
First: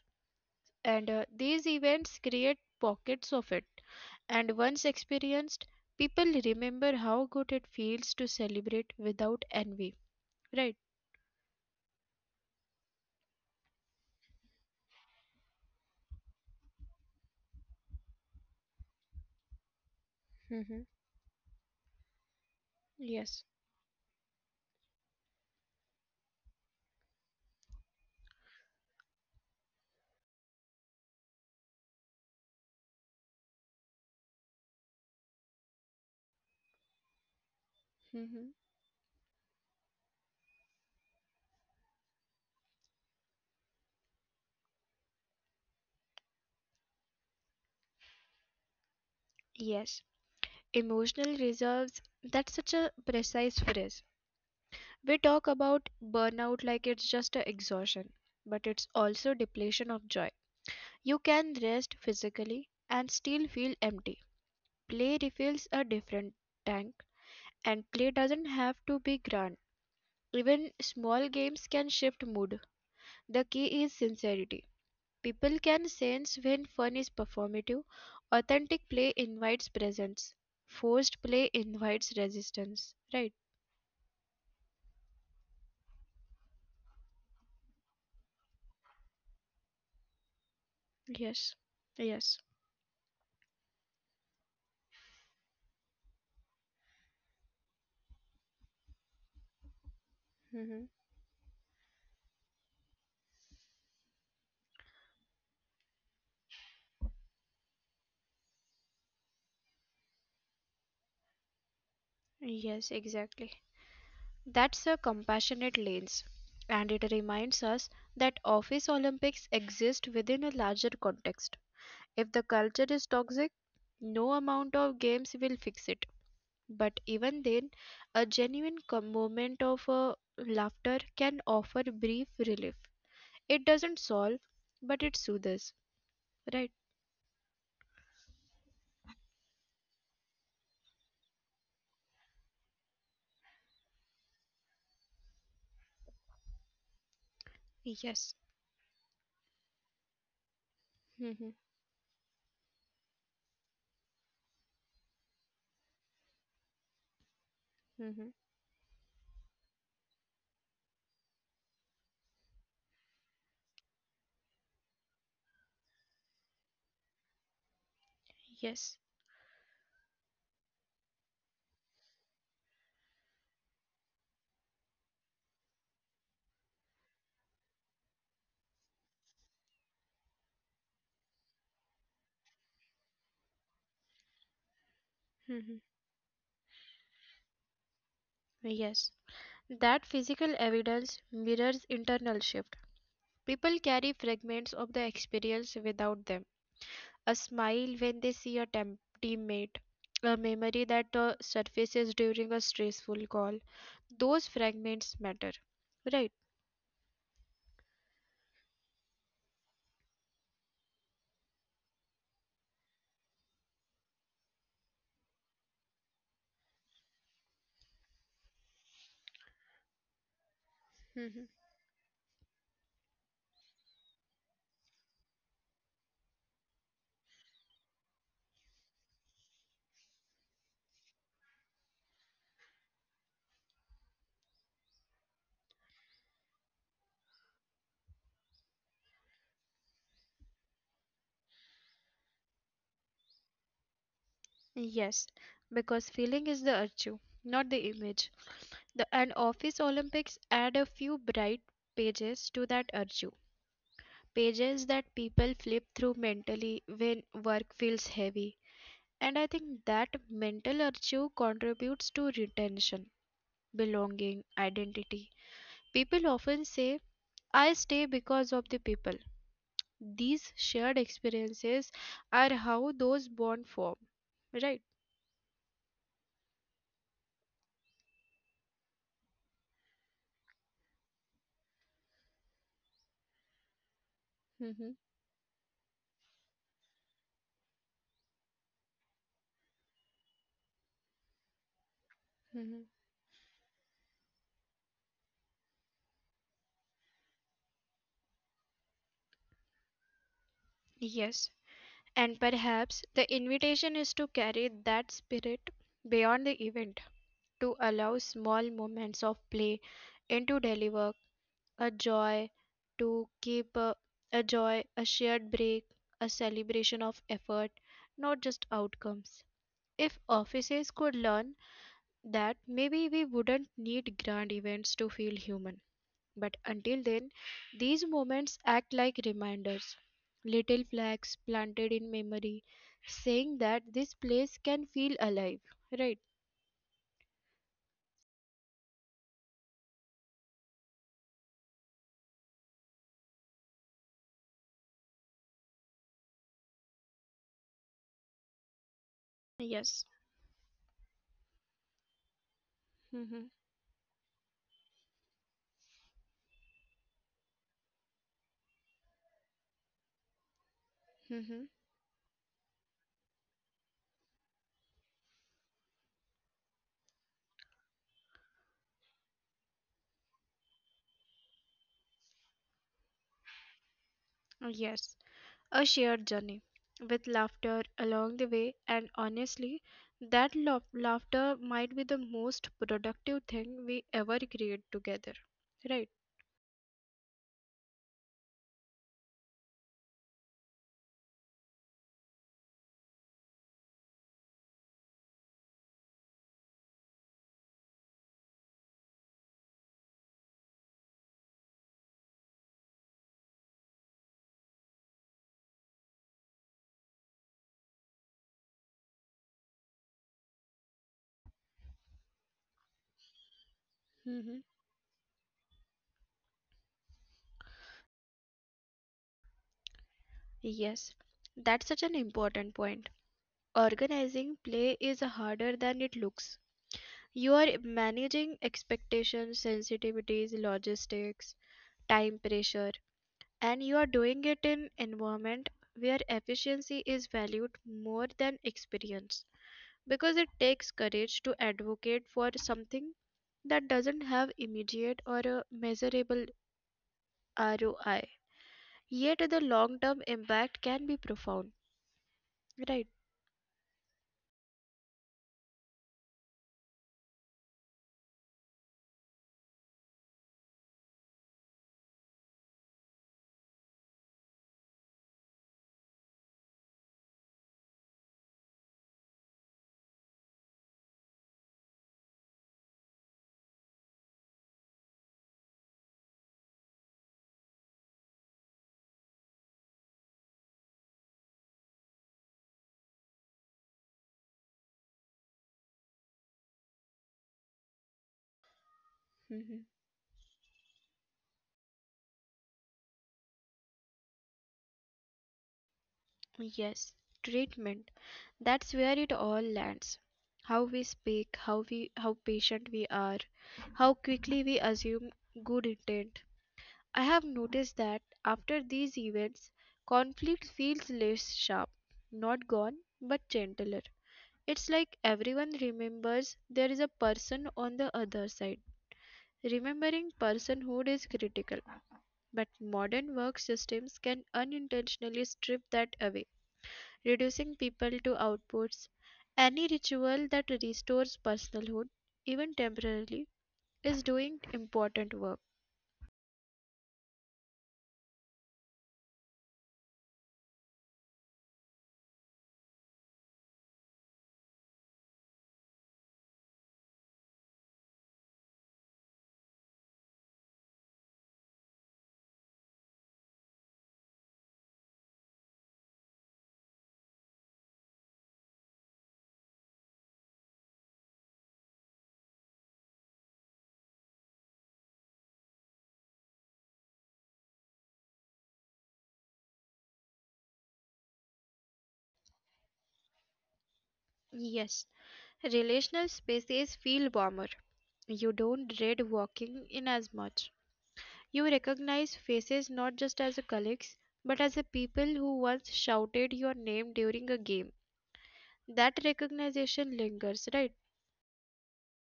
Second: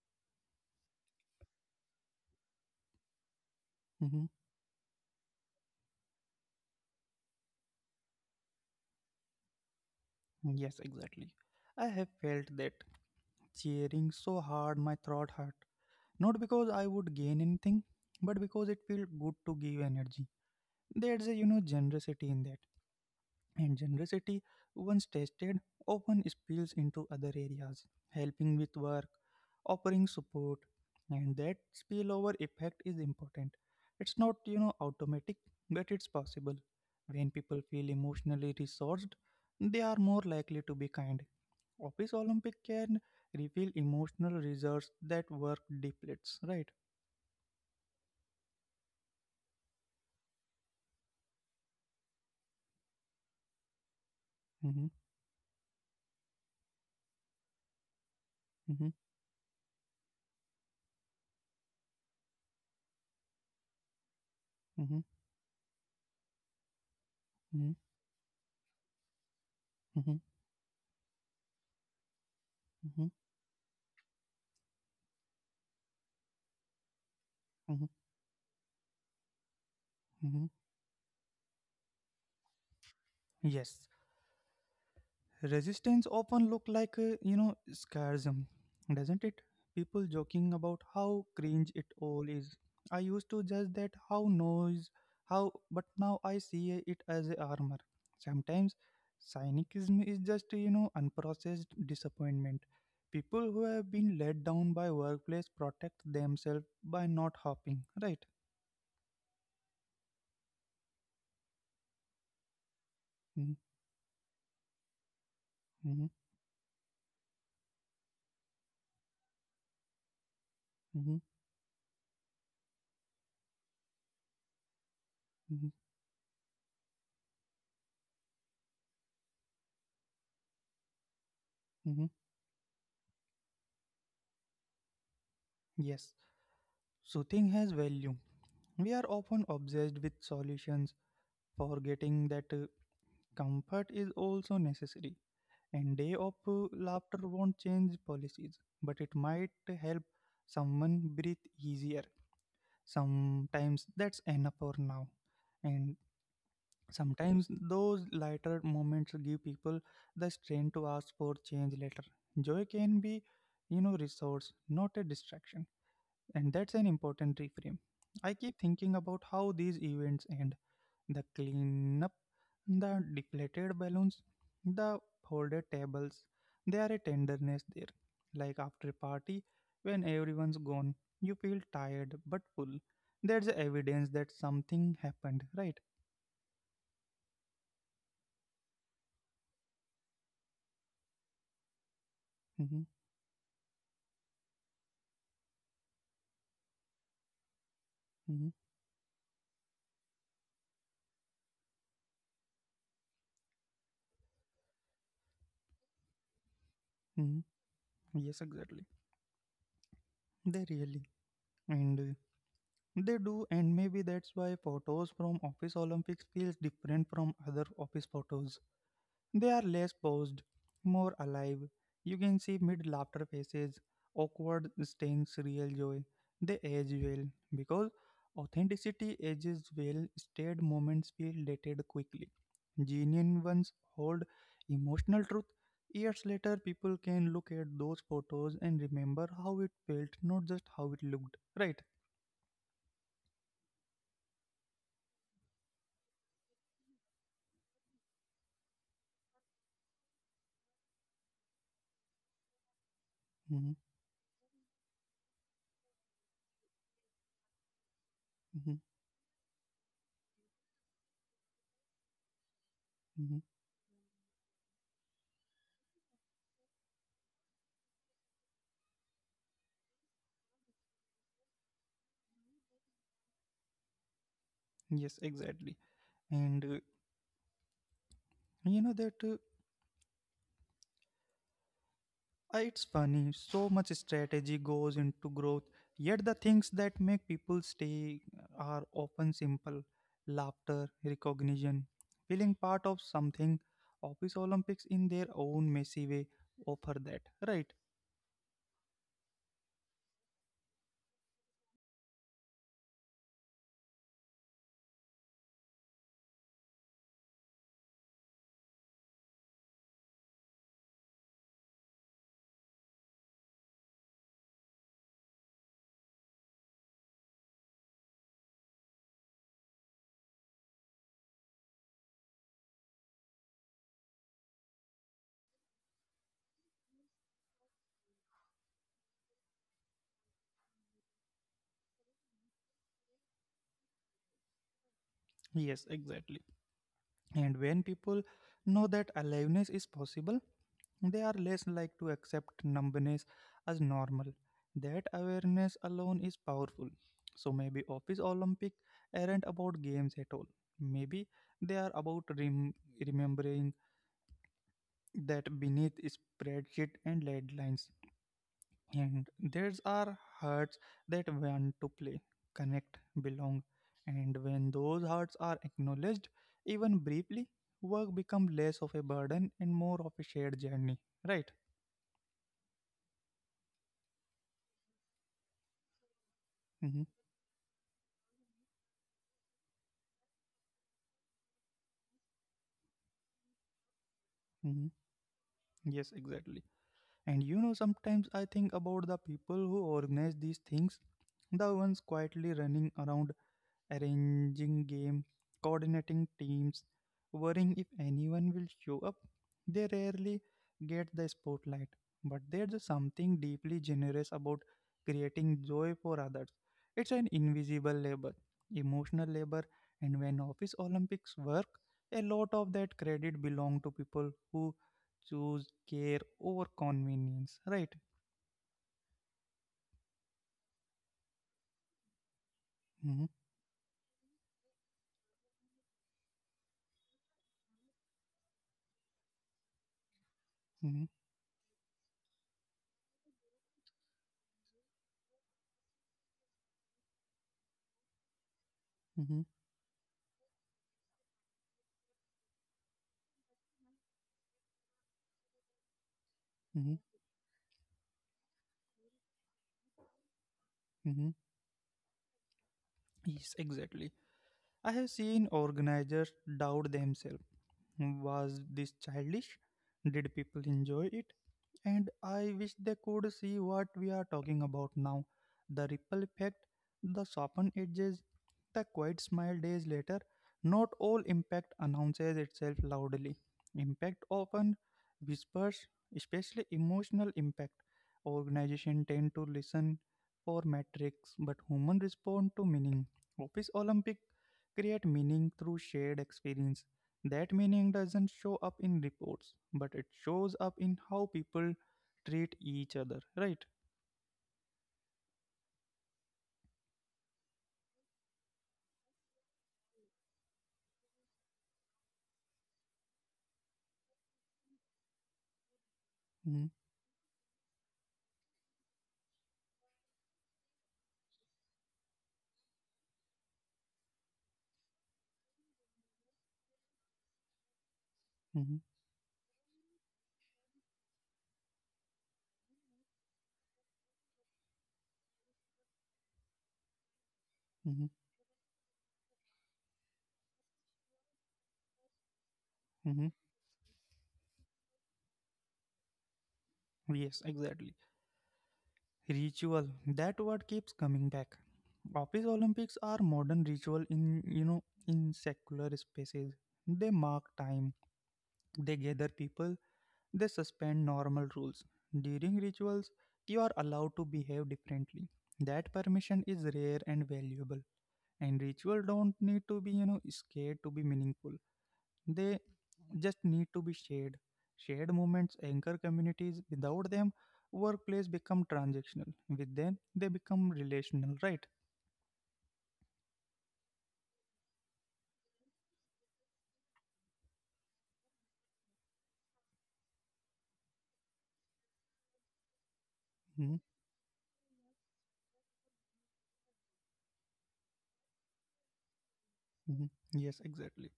and these events create pockets of it.
hmm
And once experienced, people remember how good it feels to celebrate without envy.
Yes,
Right?
exactly. I have felt that, cheering so hard my throat hurt, not because I would gain anything, but because it feels good to give energy.
Mm-hmm.
There's a, generosity in that,
Yes.
and generosity once tested often spills into other areas, helping with work, offering support, and that spillover effect is important. It's not, automatic, but it's possible. When people feel emotionally
Mm-hmm.
resourced, they are more likely to be kind. Office Olympic can reveal emotional reserves that work depletes, right?
Yes. Emotional reserves, that's such a precise phrase.
Mm-hmm.
We talk about burnout like it's just a exhaustion, but
Mhm,
it's also depletion of joy. You can rest physically and still feel empty.
mhm,
Play refills a different tank,
mhm,
and play doesn't have to be grand.
mhm,
Even small games can shift mood. The
mhm,
key is sincerity. People can sense when fun is performative.
mhm,
Authentic play invites presence.
mhm.
Forced play invites resistance. Right?
Yes, resistance often look like scarism, doesn't it? People joking about
Yes.
how cringe
Yes.
it all is. I used to judge that how noise, how, but now I see it as a armor. Sometimes cynicism is
hmm
just, unprocessed disappointment. People who have been let down by workplace protect themselves by not hopping, right?
Yes, exactly.
Mm-hmm,
That's a compassionate lens,
mm-hmm,
and it reminds us that office Olympics exist within a larger context.
mm-hmm,
If the culture is toxic, no amount of games will fix it. But even then, a genuine moment of laughter can offer brief relief.
mm-hmm.
It doesn't solve, but it soothes, right?
Yes, soothing has value. We are often obsessed with solutions, forgetting that comfort is also necessary. And day of laughter won't
Yes.
change policies, but it might help
hmm
someone breathe easier. Sometimes that's enough for now. And sometimes
hmm
those lighter moments give people the strength to ask for change later. Joy can be, resource, not a distraction. And that's an important reframe. I
Yes.
keep thinking about how these events end: the cleanup, the deflated balloons, the folded tables. There are a tenderness there. Like after a party, when everyone's gone, you feel tired but full. There's evidence that something
hmm
happened, right?
Yes. That physical evidence mirrors internal shift.
hmm
People carry fragments of the experience without them. A smile when they see a
hmm
teammate, a memory that surfaces during a stressful call. Those fragments matter, right?
hmm Yes, exactly. They really. And they do, and maybe that's why photos from Office Olympics feels different from other office photos. They are less posed,
Mhm.
more alive. You can see mid laughter faces, awkward stains, real joy. They age well because authenticity ages well. Staid moments feel dated quickly. Genuine ones hold emotional truth. Years later, people can look at those photos and remember how it felt, not just how it looked. Right?
Yes, because feeling is the virtue, not the image. The and office Olympics add a few bright pages to that virtue.
hmm
Pages that people flip through mentally when work feels heavy.
hmm
And I think that mental archive contributes to retention,
hmm
belonging, identity. People often say, I stay because of the people. These shared experiences are how those bonds form, right?
Yes, exactly. And you know that. It's funny, so much
Mm-hmm.
strategy goes into growth, yet the things that make people stay are often simple: laughter,
Mm-hmm.
recognition, feeling part of something. Office Olympics, in their own messy way, offer that, right?
Yes, and perhaps the invitation is to carry that spirit beyond the event, to allow small moments of play into daily work, a joy to keep a shared break, a celebration of effort, not just outcomes. If offices could learn that, maybe we wouldn't need grand events to feel human. But until then, these moments act like reminders, little flags planted in memory, saying that this place can feel alive, right?
Yes, exactly. And when people know that aliveness is possible, they are less like to accept numbness as normal. That awareness alone is powerful. So maybe Office Olympic
Yes.
aren't about games at all. Maybe they are about
Mm-hmm.
remembering that beneath spreadsheet and deadlines, and there's are hearts
Mm-hmm.
that want to play, connect, belong, and when those hearts are acknowledged, even briefly, work becomes less of a burden and more of a shared journey. Right?
Yes. A shared journey with
Mhm.
laughter along the way, and honestly that laughter might be the most productive thing we ever create together, right?
Yes, exactly. Sometimes I think about the people who organize these things, the ones quietly running around arranging games, coordinating teams, worrying if anyone will show up. They rarely get the spotlight, but there's something deeply generous about creating joy for others. It's an invisible labor, emotional labor, and when Office Olympics work, a lot of that credit
hmm
belong to people who choose care over convenience, right?
yes, that's such an important point.
Mm-hmm,
Organizing play is harder than it looks. You are managing expectations, sensitivities, logistics,
mm-hmm,
time pressure, and you are doing it in environment where efficiency is valued more than experience, because
mm-hmm,
it takes courage to advocate for something that doesn't have immediate or a measurable
mm-hmm.
ROI, yet the long term impact can be profound,
Mm-hmm.
right?
Yes, exactly. I have seen organizers doubt themselves. Was this childish? Did people enjoy it? And I wish they could see what we are talking about now: the ripple effect, the softened edges, the quiet smile days later. Not all impact announces itself loudly. Impact often whispers, especially emotional impact. Organizations tend to listen for metrics, but humans respond to meaning. Office Olympic create meaning through shared experience. That meaning doesn't show up in
hmm
reports, but it shows up in how people treat each other, right?
yes. Treatment, that's where it all lands. How we speak, how we how patient we are, how quickly we assume good intent.
Mhm,
I have noticed that after these events, conflict feels less sharp, not gone, but gentler. It's like everyone remembers there is a person on the other side.
mhm,
Remembering personhood is critical, but modern work systems can unintentionally strip that away, reducing people to
mhm,
outputs. Any ritual that restores personhood, even temporarily,
mhm.
is doing important work.
Yes, exactly. Ritual. That word keeps coming back. Office Olympics are modern ritual in, you know in secular spaces. They mark time, they gather people, they suspend normal rules. During rituals, you are allowed to behave differently. That permission is rare and valuable. And ritual don't need to be, scared to be meaningful. They just need to be shared. Shared moments anchor communities. Without them, workplace become transactional. With them, they become relational, right?
Yes, relational spaces feel warmer. You don't dread walking in as much. You recognize faces not just as a colleagues, but as a
Mhm,
people who once shouted your name during a game. That recognition lingers, right?
mhm. Yes, exactly.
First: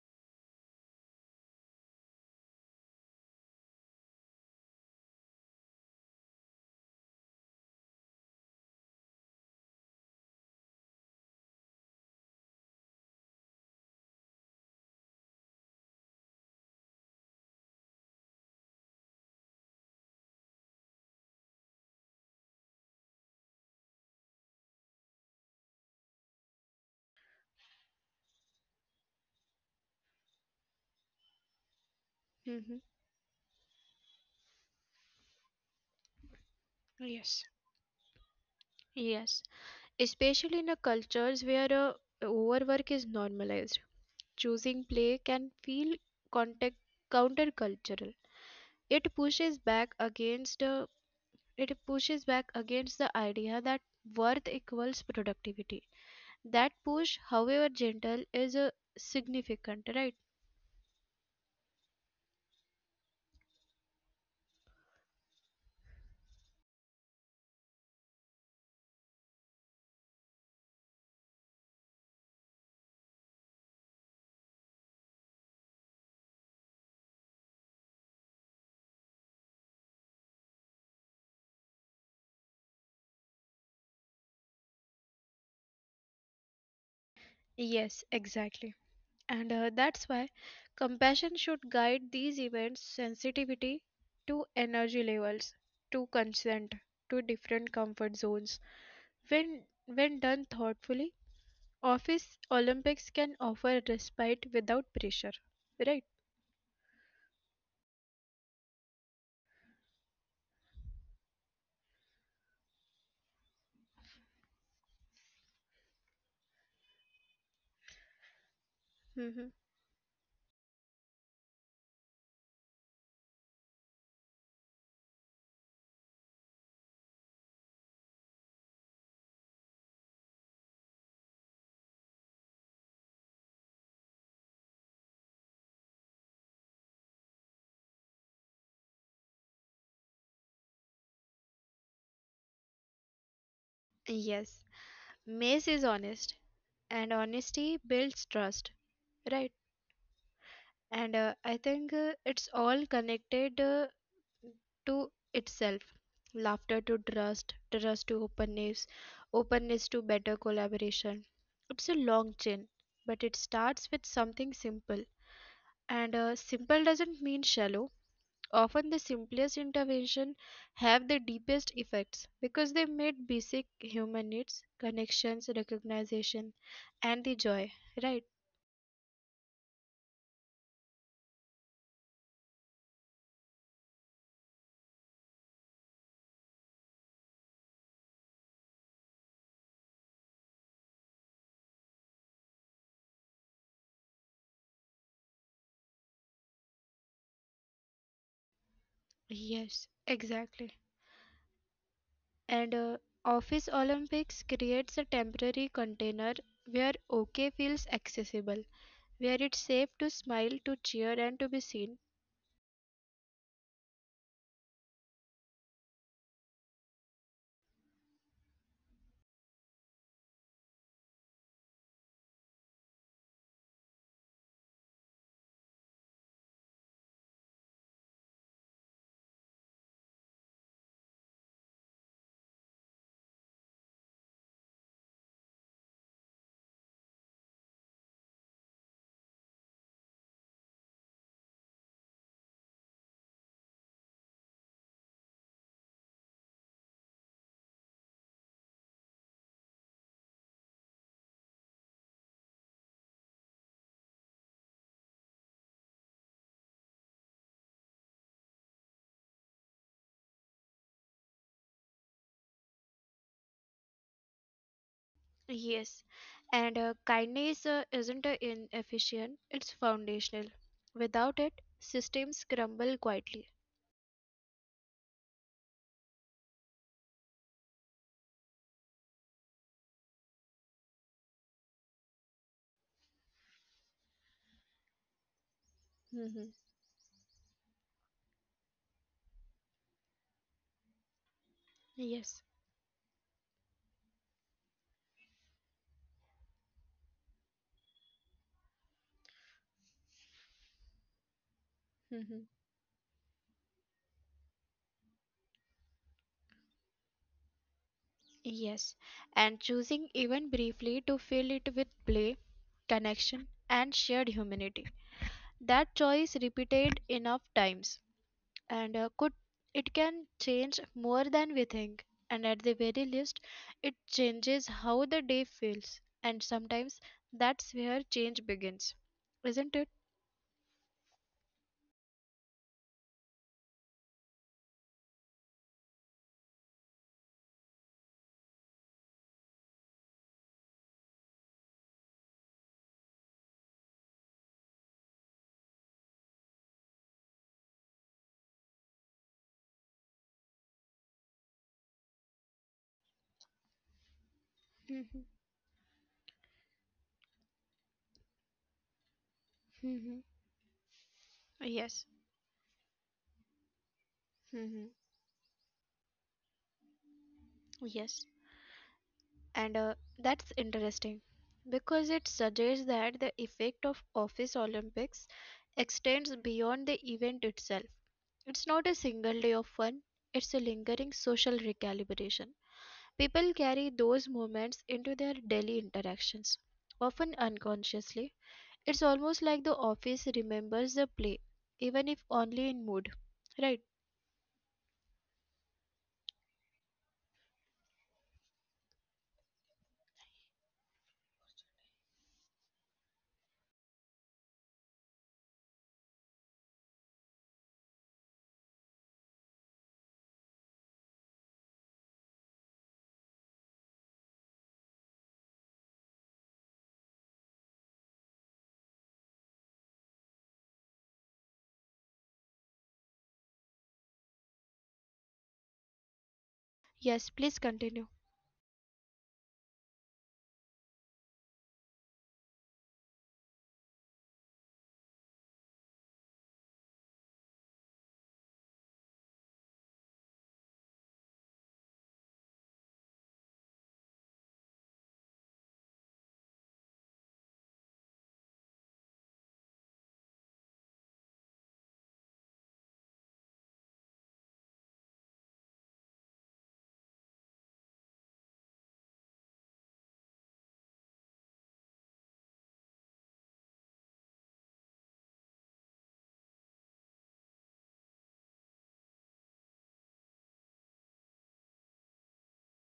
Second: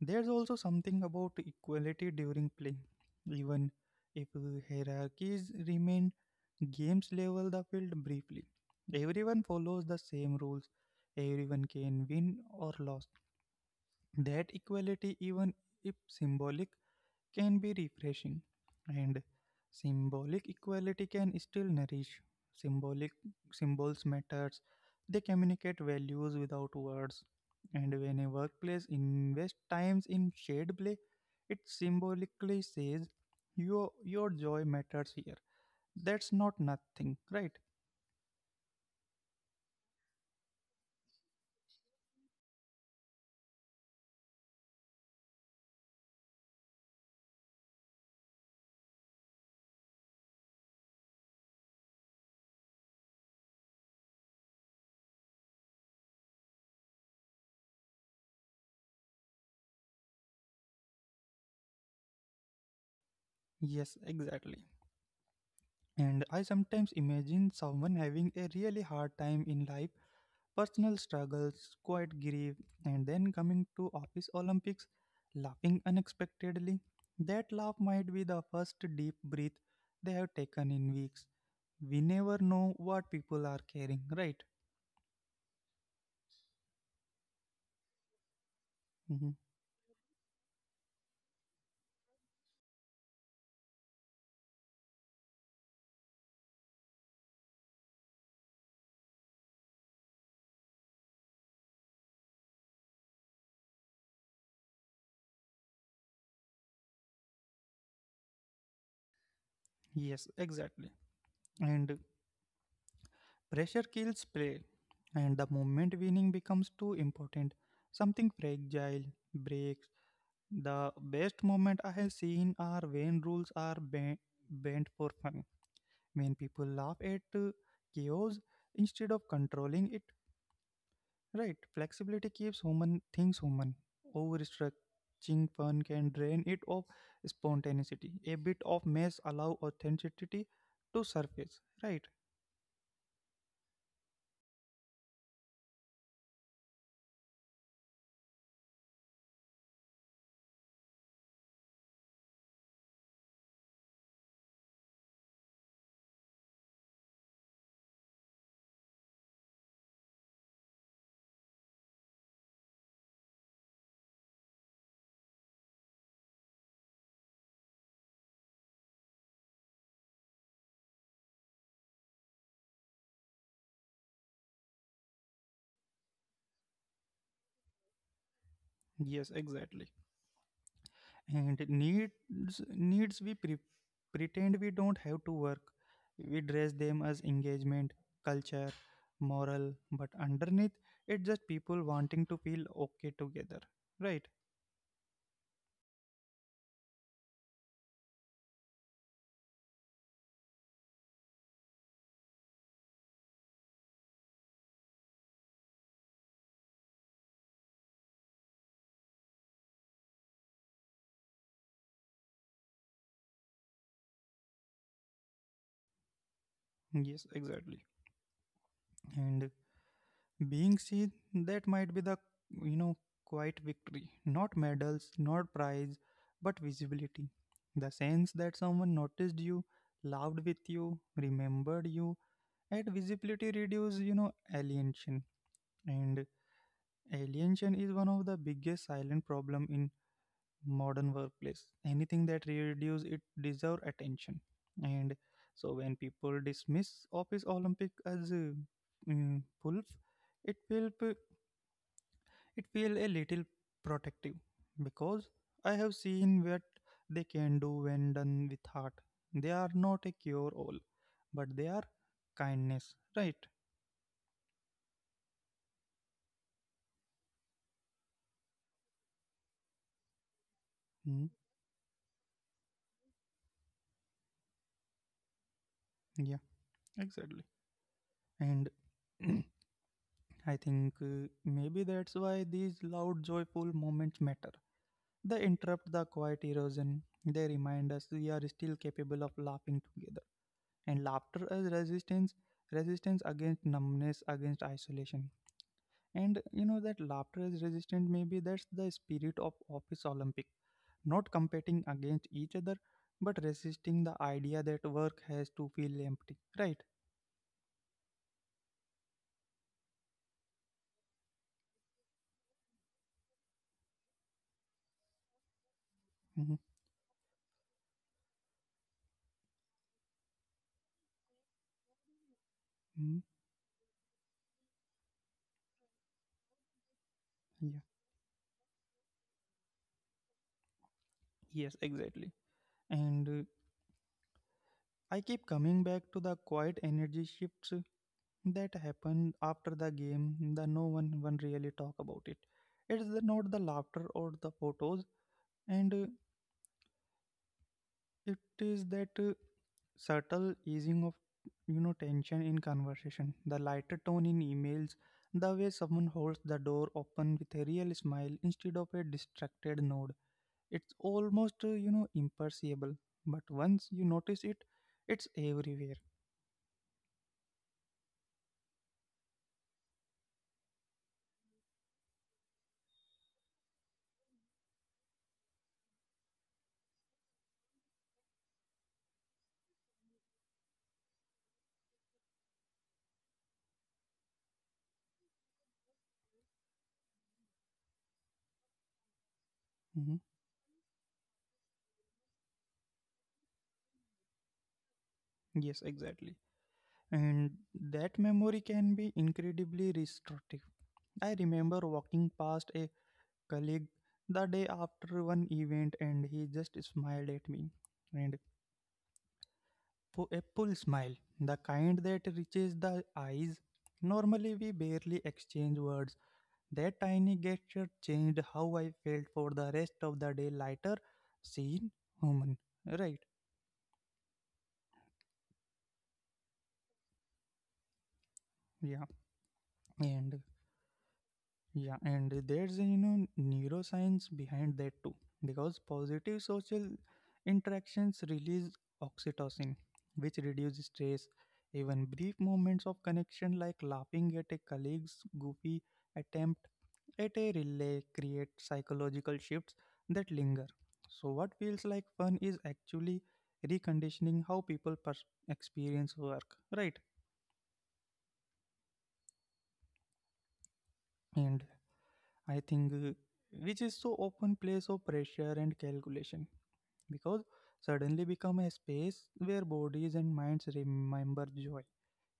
There's also something about equality during play. Even if hierarchies remain, games level the field briefly. Everyone follows the same rules. Everyone can win or lose. That equality, even if symbolic, can be refreshing, and symbolic equality can still nourish. Symbolic Symbols matters. They communicate values without words. And when a workplace invests times in shade play, it symbolically
hmm
says your joy matters here. That's not nothing,
Yes.
right?
Yes, especially in a cultures where overwork is normalized. Choosing play can feel contact countercultural. It pushes back against uh, It pushes back against the idea that worth equals productivity. That push, however gentle, is significant, right?
Yes, exactly. And I sometimes imagine someone having a really hard time in life, personal struggles, quiet grief, and then coming to office Olympics, laughing unexpectedly. That laugh might be the first deep breath they have taken in weeks. We never know what people are carrying, right?
Yes, exactly.
Mhm.
And that's why compassion should guide these events, sensitivity to energy levels, to consent, to different comfort zones. when when done thoughtfully, Office Olympics can offer respite without pressure, right?
Yes, exactly. And pressure kills play, and the moment winning becomes too important, something fragile
hmm
breaks. The best moment I have seen are when rules are bent, bent for fun, when people laugh at chaos instead of controlling it, right? Flexibility keeps human things human. Overstretching fun can drain it of spontaneity. A bit of mess allow authenticity to surface, right?
Yes, Mace is honest, and honesty builds trust, right? And I think it's all connected to itself. Laughter to trust, trust to openness, openness to better collaboration. It's a long chain, but it starts with something simple, and simple doesn't mean shallow. Often the simplest intervention have the deepest effects, because they meet basic human needs, connections, recognition, and the joy, right?
Yes, exactly. And needs needs we pretend we don't have to work, we dress them as engagement, culture, moral, but underneath, it's just people wanting to feel okay together, right?
Yes, exactly. And Office Olympics creates a temporary container where OK feels accessible, where it's safe to smile, to cheer, and to be seen.
Yes, exactly. And being seen, that might be the, you know, quiet victory. Not medals, not prize, but visibility. The sense that someone noticed you, laughed with you, remembered you, and visibility reduces, alienation. And alienation is one of the biggest silent problem in modern workplace anything that reduce it deserve attention and so when people dismiss office olympic as a pulp it will p- it feel a little protective because I have seen what they can do when done with heart they are not a cure all but they are kindness right.
Yes, and kindness isn't inefficient, it's foundational. Without it,
Mm,
systems crumble quietly.
yeah, exactly. And I think maybe that's why these loud, joyful moments matter. They interrupt
Mhm.
the quiet erosion. They remind us we are still capable of laughing together. And laughter as
Yes.
resistance, resistance against numbness, against isolation. And that laughter is resistance, maybe that's the spirit of Office Olympic. Not competing
Mhm.
against each other, but resisting the idea that work has to feel empty. Right?
Yes, and choosing even briefly to fill it with play, connection, and shared humanity. That choice repeated
Hmm.
enough times, and could it can change more than we think, and at the very least
Hmm.
it changes how the day feels, and sometimes that's where
Yeah.
change begins, isn't it?
Yes, exactly. And I keep coming back to the quiet energy shifts that happened after the game the no one really talk about it it's the, not the laughter or the photos and it is that subtle easing of tension in conversation the lighter tone in
Mhm,
emails the way someone holds the door open with a real smile instead of a
mhm,
distracted nod it's
yes
almost imperceptible but once you
mhm.
notice it it's everywhere.
Yes, and that's interesting, because it suggests that the effect of office olympics extends beyond the event itself. It's not a single day of fun, it's a lingering social recalibration. People carry those moments into their daily interactions, often unconsciously. It's almost like the office
Mhm.
remembers the play, even if only in mood. Right?
Yes, exactly. And that memory can be incredibly restrictive. I remember walking past a colleague the day after one event and he just smiled at me. And a pull smile, the kind that reaches the eyes. Normally, we barely exchange words. That tiny gesture changed how I felt for the rest of the day. Lighter, seen, human. Right.
Yes, please continue.
Yeah. And yeah, and there's a, neuroscience behind that too, because positive social interactions release oxytocin, which reduces stress. Even brief moments of connection, like laughing at a colleague's goofy attempt at a relay, create psychological shifts that linger. So, what feels like fun is actually reconditioning how people experience work, right? And I think, which is so often place of pressure and calculation because suddenly become a space where bodies and minds remember joy,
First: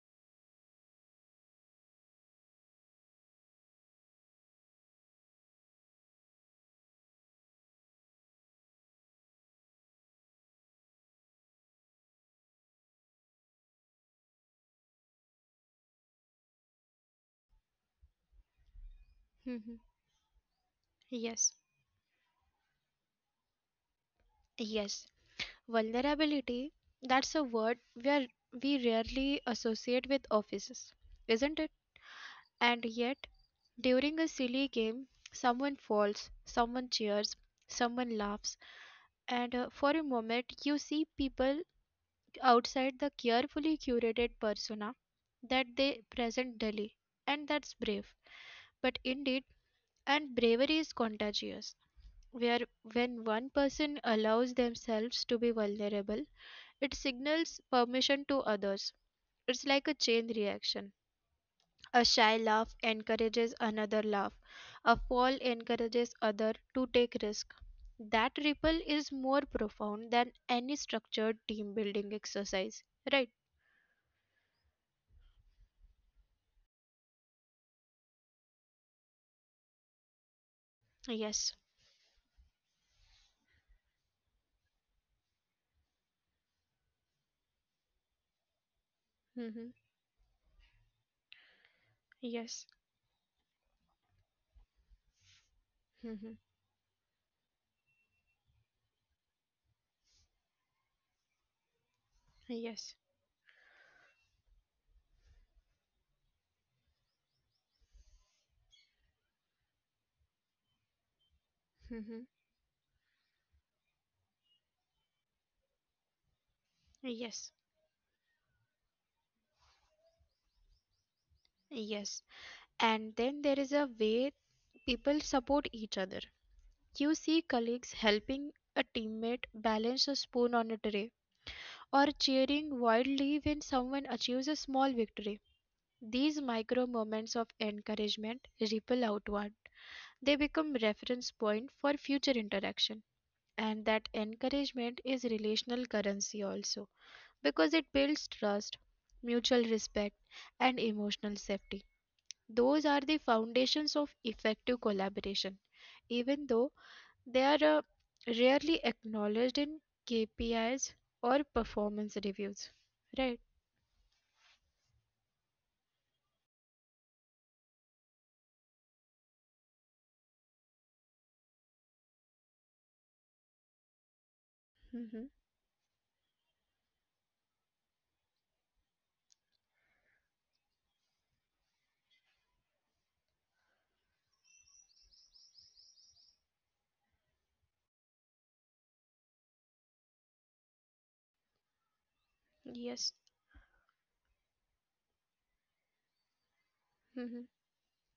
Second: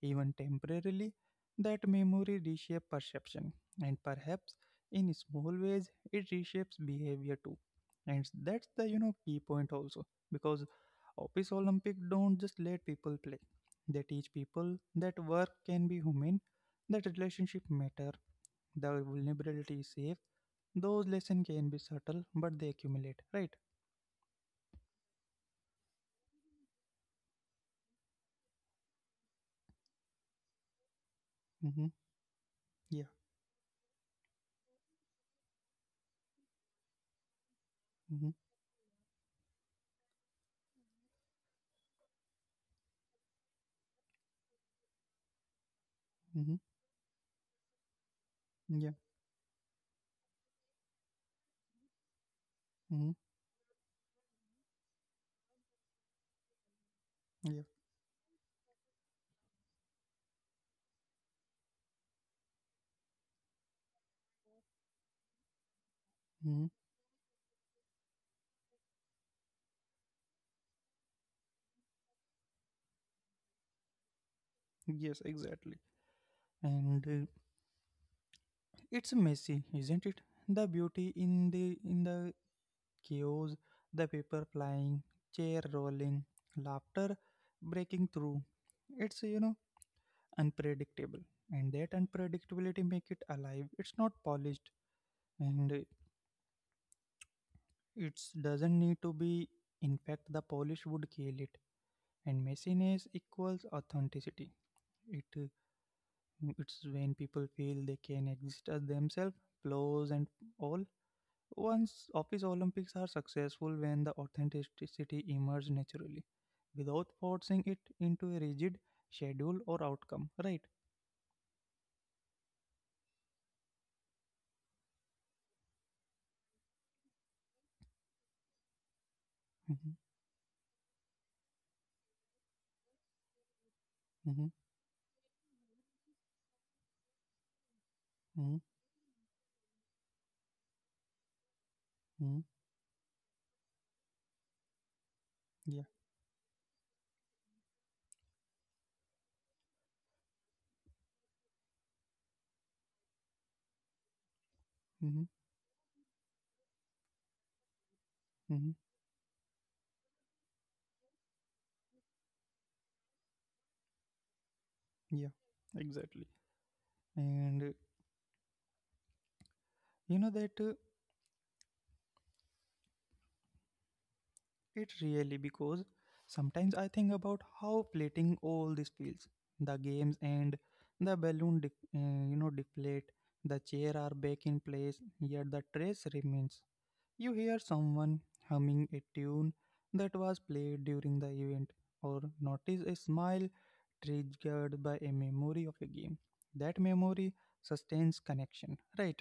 even temporarily. That memory reshapes perception, and perhaps in small ways it reshapes behavior too. And that's the key point also because office Olympic don't just let people play; they teach people that work can be human, that relationship matter, the
Mhm.
vulnerability is safe those lessons
Yes.
can be subtle, but they accumulate, right?
Yes. Vulnerability, that's a word we rarely associate with offices, isn't
Mm-hmm.
it?
Yeah.
And yet, during a silly game, someone falls, someone cheers,
Mm-hmm.
someone laughs, and for a moment you see people outside the carefully curated persona that
Mm-hmm.
they present daily, and that's brave.
Yeah.
But indeed, and bravery is contagious.
Mm-hmm.
Where When one person allows themselves to be vulnerable,
Yeah.
it signals permission to others. It's like a chain reaction. A shy laugh encourages another laugh.
Mm-hmm.
A fall encourages other to take risk. That ripple is more profound than any structured team building exercise. Right?
Yes, exactly. And it's messy, isn't it? The beauty in the
Yes.
chaos, the paper flying, chair rolling, laughter breaking through. It's unpredictable,
Mm-hmm.
and that unpredictability make it alive. It's
Yes.
not polished, and
Mm-hmm.
it doesn't need to be. In fact, the polish would kill it. And messiness equals
Yes.
authenticity. It uh, it's when people feel they can exist as themselves, flaws and all. Once office Olympics are
Mm-hmm.
successful when the authenticity emerges naturally, without forcing it into a rigid
Yes.
schedule or outcome. Right?
Yes. And then there is a way people support each other. You see colleagues helping
Mm-hmm,
a teammate balance a spoon on a tray, or cheering
mm-hmm,
wildly when someone achieves a small victory. These micro
mm-hmm,
moments of encouragement ripple outward. They become
mm-hmm,
reference point for future interaction. And that
yeah.
encouragement is relational currency also, because it builds trust, mutual respect and emotional safety. Those are the foundations
Mm-hmm,
of effective collaboration. Even though they
mm-hmm,
are rarely acknowledged in KPIs or performance reviews. Right?
yeah. Exactly. And you know that. It really because
hmm
sometimes I think about how plating all this feels. The games end, the balloon, deflate, the chair are back in place, yet the trace remains. You hear someone humming a tune that was played during the event, or notice a smile
Yes.
triggered by a memory of a game. That memory sustains
hmm
connection, right?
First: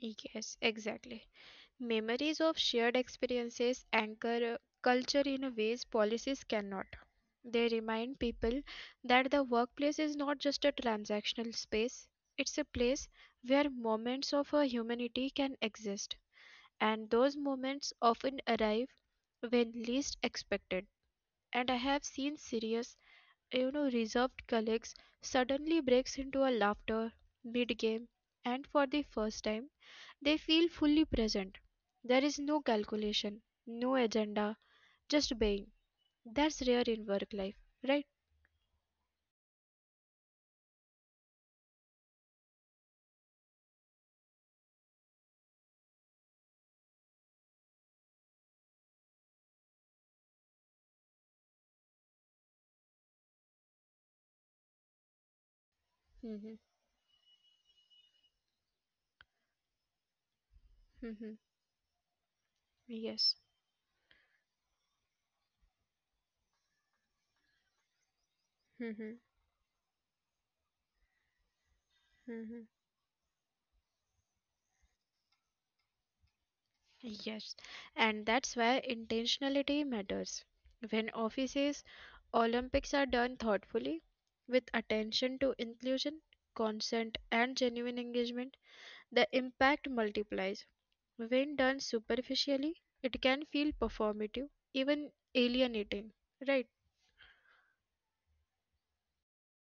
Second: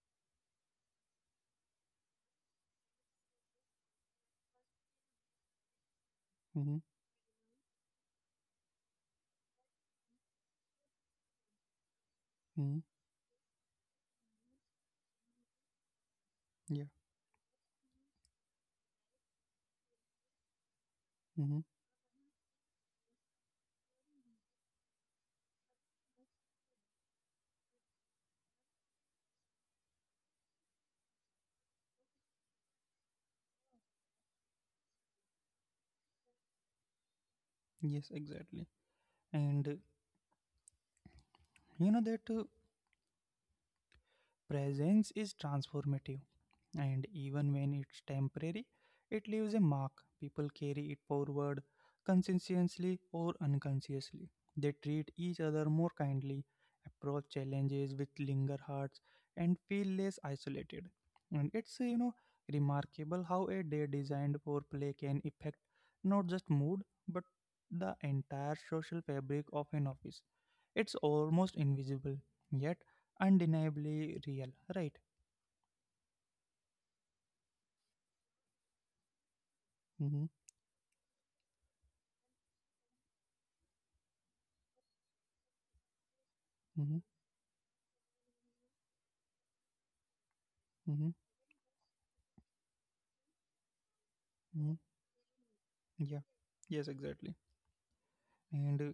Yes, exactly. Memories of shared experiences anchor culture in ways policies
Mm-hmm,
cannot. They remind people that the workplace is not just a transactional space, it's a
mm-hmm,
place where moments of humanity can exist.
yeah,
And those moments often arrive when least expected.
mm-hmm,
And I have seen serious, you know, reserved colleagues, suddenly breaks into a laughter mid-game, and for the first time, they feel fully present. There is no calculation, no agenda, just being. That's rare in work life, right?
yes, exactly. And you know that. Presence is transformative, and even when it's temporary, it leaves a mark. People carry it forward conscientiously or unconsciously. They treat each other more
Mm-hmm.
kindly, approach challenges with linger hearts, and feel less
Mm-hmm.
isolated. And it's
Yes.
remarkable how a day designed for play can affect not just mood but the
Mm-hmm.
entire social fabric of an office. It's almost
Mm-hmm.
invisible, yet undeniably real, right?
Yes. And that's why intentionality matters.
Mm-hmm,
When offices, Olympics are done thoughtfully, with attention to inclusion, consent, and
mm-hmm,
genuine engagement, the impact multiplies. When
mm-hmm,
done superficially, it can feel performative, even
mm-hmm.
alienating. Right?
Yeah, yes, exactly. And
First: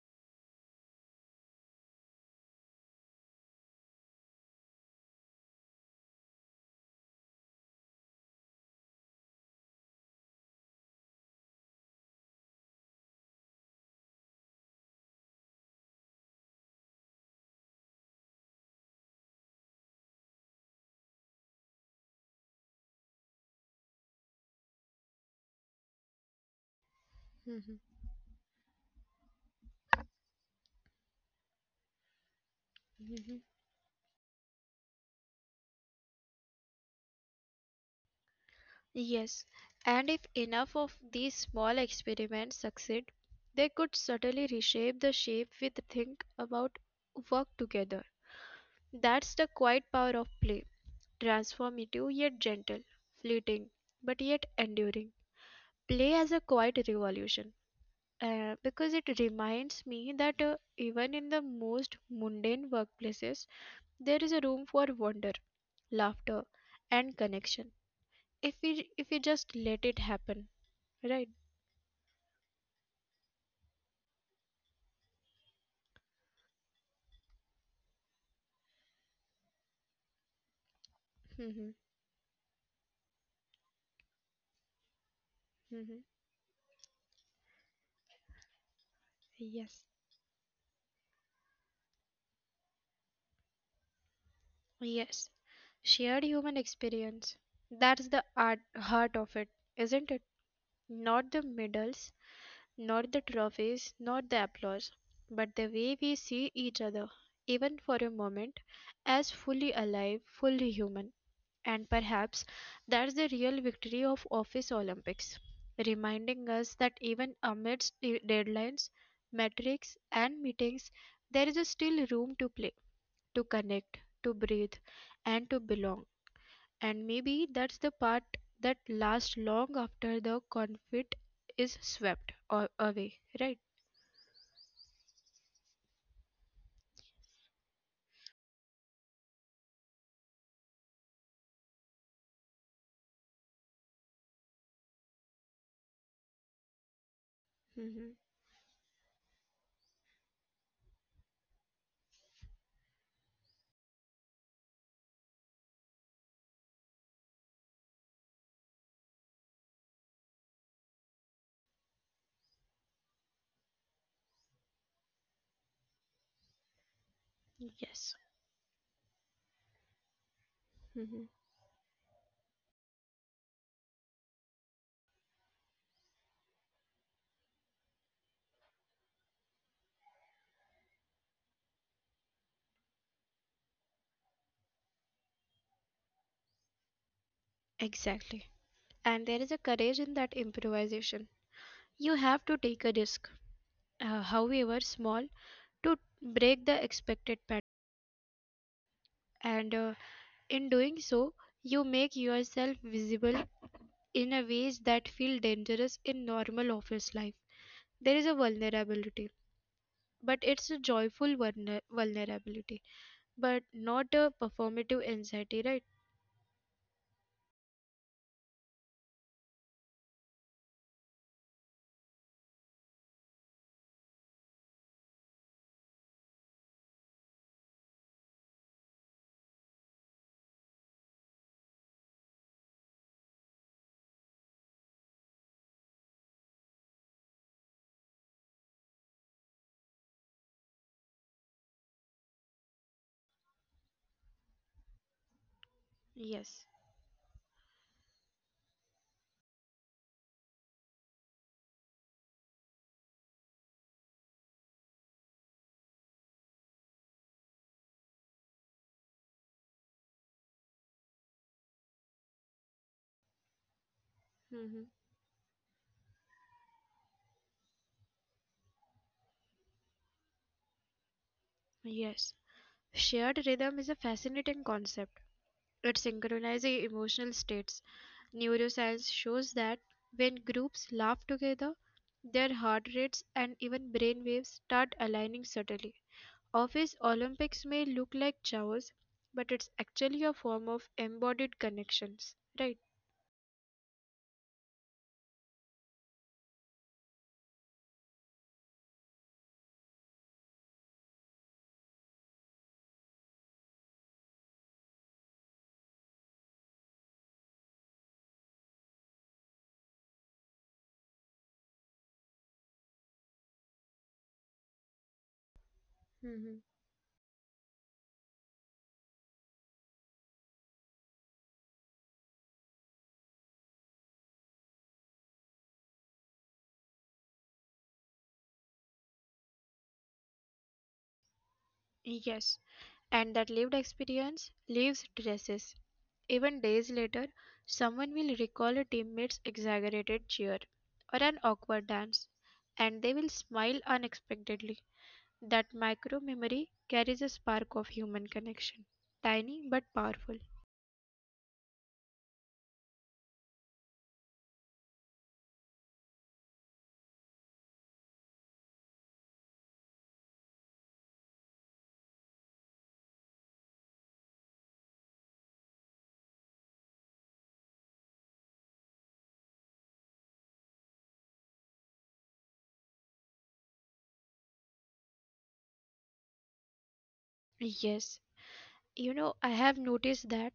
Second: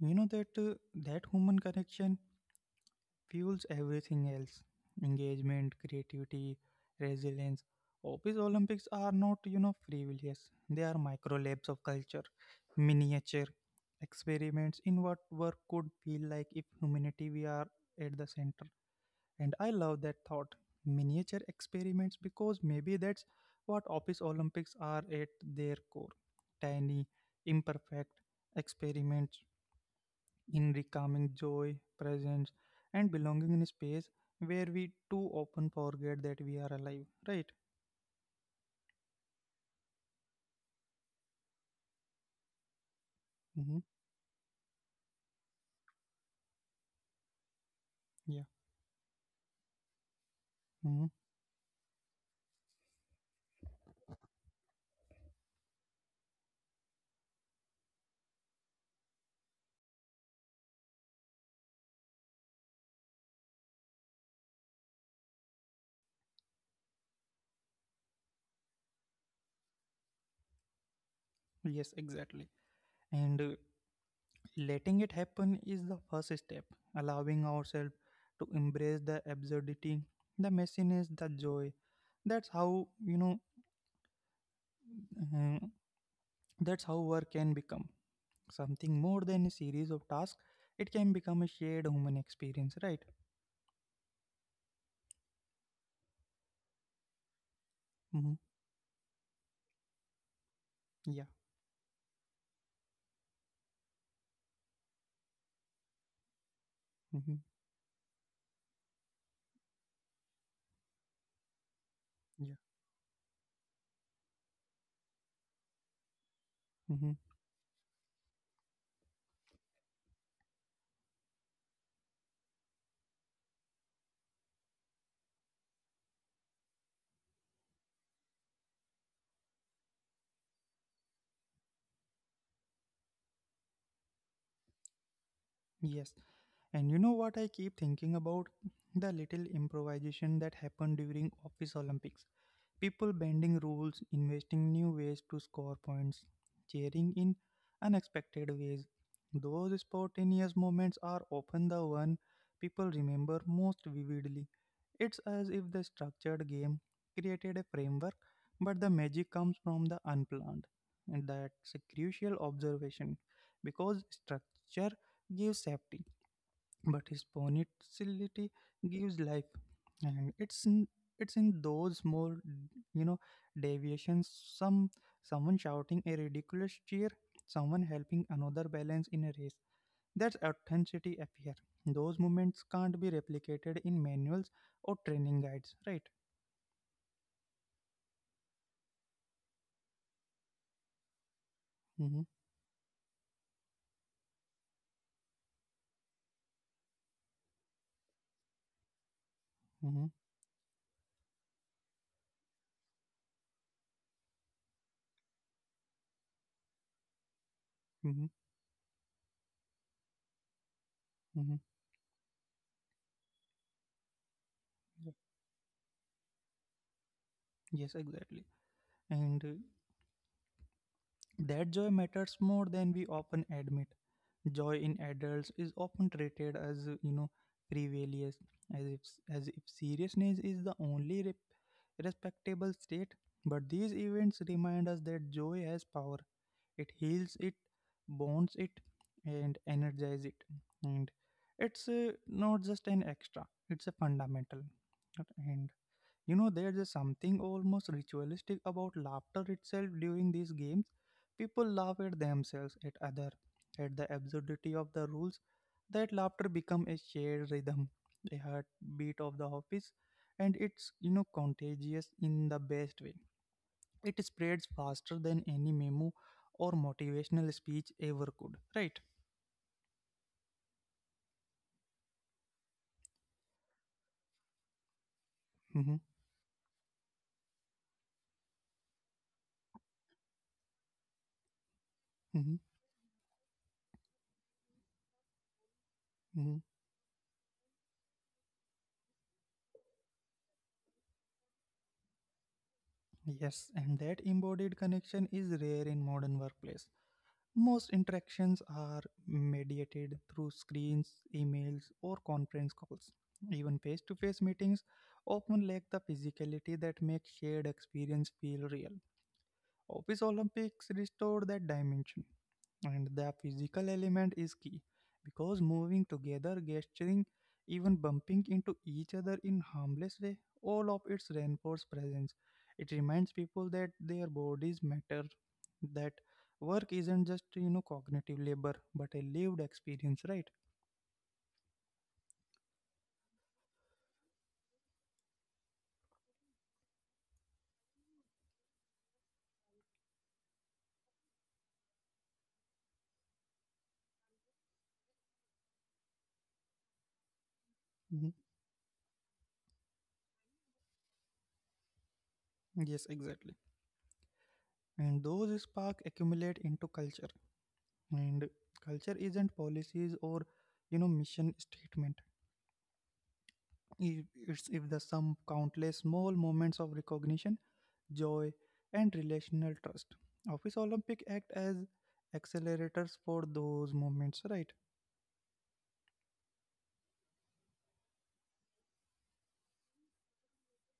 you know that uh, that human connection fuels everything else engagement, creativity, resilience. Office Olympics are not, frivolous. They are micro labs of culture, miniature experiments in what work could feel like if humanity we are at the center. And I love that thought. Miniature experiments because maybe that's what Office Olympics are at their core. Tiny,
Mhm,
imperfect experiments in reclaiming joy, presence, and
mhm.
belonging in a space where we too often forget that we are alive, right?
Yes, and if enough of these small experiments succeed, they could
Hmm.
subtly reshape the shape we think about work together.
Yeah.
That's the quiet power of play,
Hmm.
transformative yet gentle, fleeting but yet enduring. Play as a quiet revolution. Because it reminds me that even in the most mundane workplaces, there is a room for wonder, laughter, and connection. If we just let it happen, right?
Yes, exactly. And letting it happen is the first step, allowing ourselves to embrace the absurdity, the messiness, the
Mhm,
joy that's how Uh,
mhm.
that's how work can become something more than a series
Yes,
of tasks. It can become a shared human experience, right?
yes. Shared human experience.
Hmm.
That's the heart of it, isn't it?
Yeah.
Not the medals, not the trophies, not the applause, but the way we see each
Hmm.
other, even for a moment, as fully alive, fully human. And
Yeah.
perhaps that's the real victory of Office Olympics, reminding
Hmm.
us that even amidst deadlines, metrics, and meetings, there is still room to play, to connect, to breathe, and to belong. And maybe that's the part that lasts long after the conflict is swept or away, right?
Yes. And you know what I keep thinking about? The little improvisation that happened during Office Olympics. People bending rules, investing new ways to score points, cheering in
hmm
unexpected ways. Those spontaneous moments are often the one people remember most vividly. It's as if the structured game created a framework, but the magic comes from the unplanned. And that's a crucial observation because structure gives safety, but
Yes.
spontaneity gives life. And it's
hmm
in those more, you know, deviations. Some Someone shouting a ridiculous cheer, someone helping another balance in a race, that's authenticity appear. Those moments can't be replicated in manuals or training guides, right?
Exactly. And there is a courage in that improvisation.
Mm-hmm,
You have to take a risk, however small, to break the expected pattern, and
mm-hmm,
in doing so you make yourself visible in a ways that feel dangerous in normal office life.
mm-hmm,
There is a vulnerability,
mm-hmm.
but it's a joyful vulnerability, but not a performative anxiety, right?
Yes, exactly. And that joy matters more than we often admit. Joy in adults is often treated as frivolous as if as if seriousness is the only respectable state but these events remind us that joy has power it heals it bonds it and energizes it and it's not just an extra it's a fundamental and there's a something
Yes.
almost ritualistic about laughter itself during these games. People laugh at themselves, at other, at the absurdity of the rules. That laughter become a shared rhythm, a heartbeat of the office, and it's contagious in the best way. It spreads faster
hmm
than any memo or motivational speech ever could. Right?
yes, shared rhythm is a fascinating concept
Mm-hmm,
at synchronizing emotional states. Neuroscience shows that when groups laugh together,
mm-hmm,
their heart rates and even brain waves start aligning subtly.
mm-hmm.
Office Olympics may look like chaos, but it's actually a form of embodied connections, right?
Yes, and that embodied connection is rare in modern workplace. Most interactions are mediated through screens, emails, or conference calls. Even face to face meetings often lack the physicality that makes shared experience feel real. Office Olympics restored that dimension and the physical element is key because moving together gesturing even bumping into each other in harmless way all of its reinforced presence it reminds people that their bodies matter that work isn't just cognitive labor but a lived experience right.
Yes, and that lived experience leaves traces. Even days later, someone will recall a teammate's exaggerated cheer or an awkward dance, and they will smile unexpectedly. That micro memory carries a spark of human
Mhm.
connection, tiny but powerful.
Yes, exactly. And those spark accumulate into culture. And culture isn't policies or mission statement. I- It's if the sum countless small moments of recognition joy, and relational trust. Office Olympic act as accelerators for those moments, right?
Yes, you know, I have noticed that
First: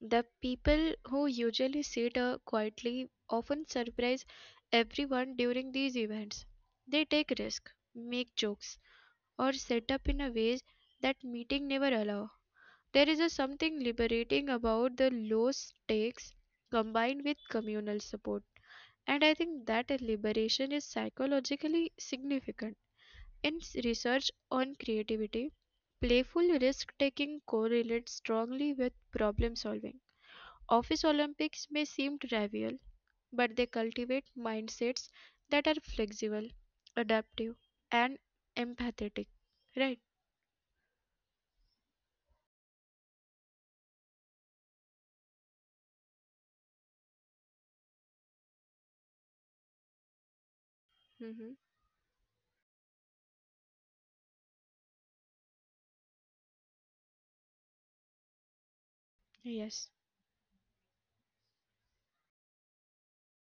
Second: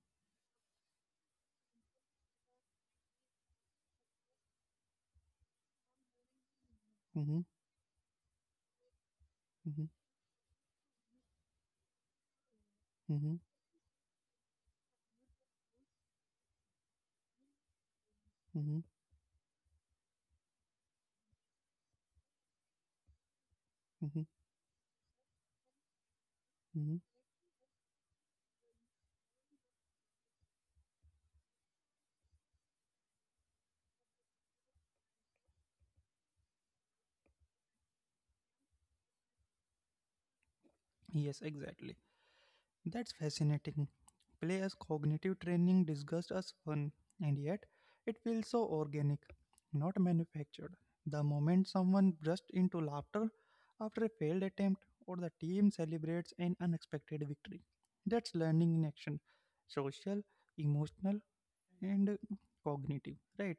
the people who usually sit quietly often surprise everyone during these events. They take
Mm-hmm,
risk, make jokes, or
mm-hmm,
set up in a ways that meeting never allow. There is a
mm-hmm,
something liberating about the low stakes combined with communal support.
mm-hmm,
And I think that a liberation is psychologically significant. In
mm-hmm,
research on creativity, playful risk
mm-hmm.
taking correlates strongly with problem solving. Office Olympics may seem trivial, but they cultivate mindsets that are flexible, adaptive, and empathetic. Right?
Yes, exactly. That's fascinating. Play as cognitive training disguised as fun, and yet it feels so organic, not manufactured. The
Mhm.
moment someone bursts into laughter after a failed attempt, or the team celebrates an unexpected victory. That's learning in action,
Yes,
social, emotional, and cognitive right.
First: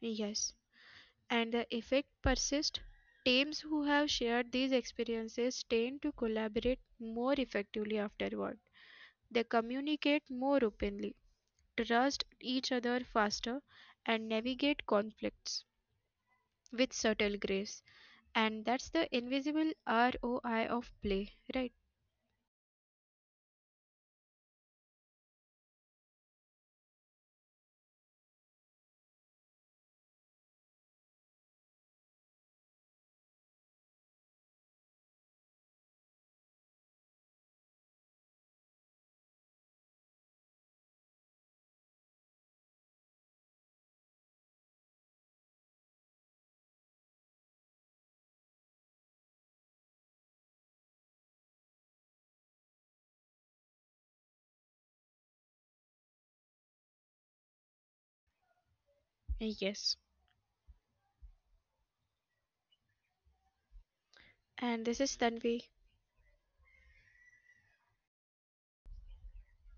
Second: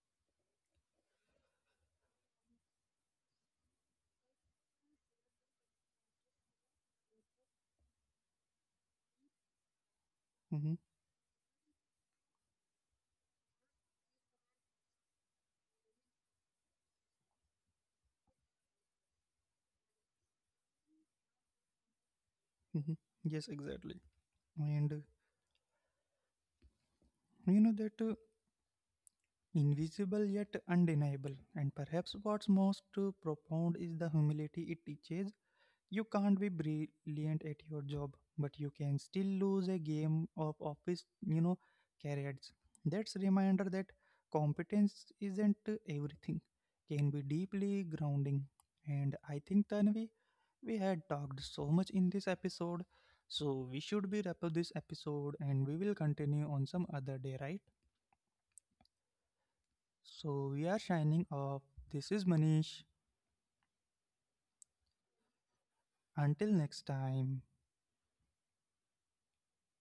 yes. And the effect persists. Teams who have shared these experiences tend to collaborate more effectively afterward. They communicate more
Hmm.
openly, trust each other faster, and navigate conflicts with subtle grace. And that's the invisible ROI of play, right?
Hmm. Yes, exactly. And you know that invisible yet undeniable and perhaps what's most profound is the humility it teaches. You can't be brilliant at your job, but you can still lose a game of office, carrots. That's a reminder that competence isn't everything, can be deeply grounding. And I think, Tanvi, we had talked so much in this episode, so we should be wrap up this episode and we will continue on some other day, right?
Yes.
So we are shining off. This is Manish.
And this is Tanvi.
Until next time.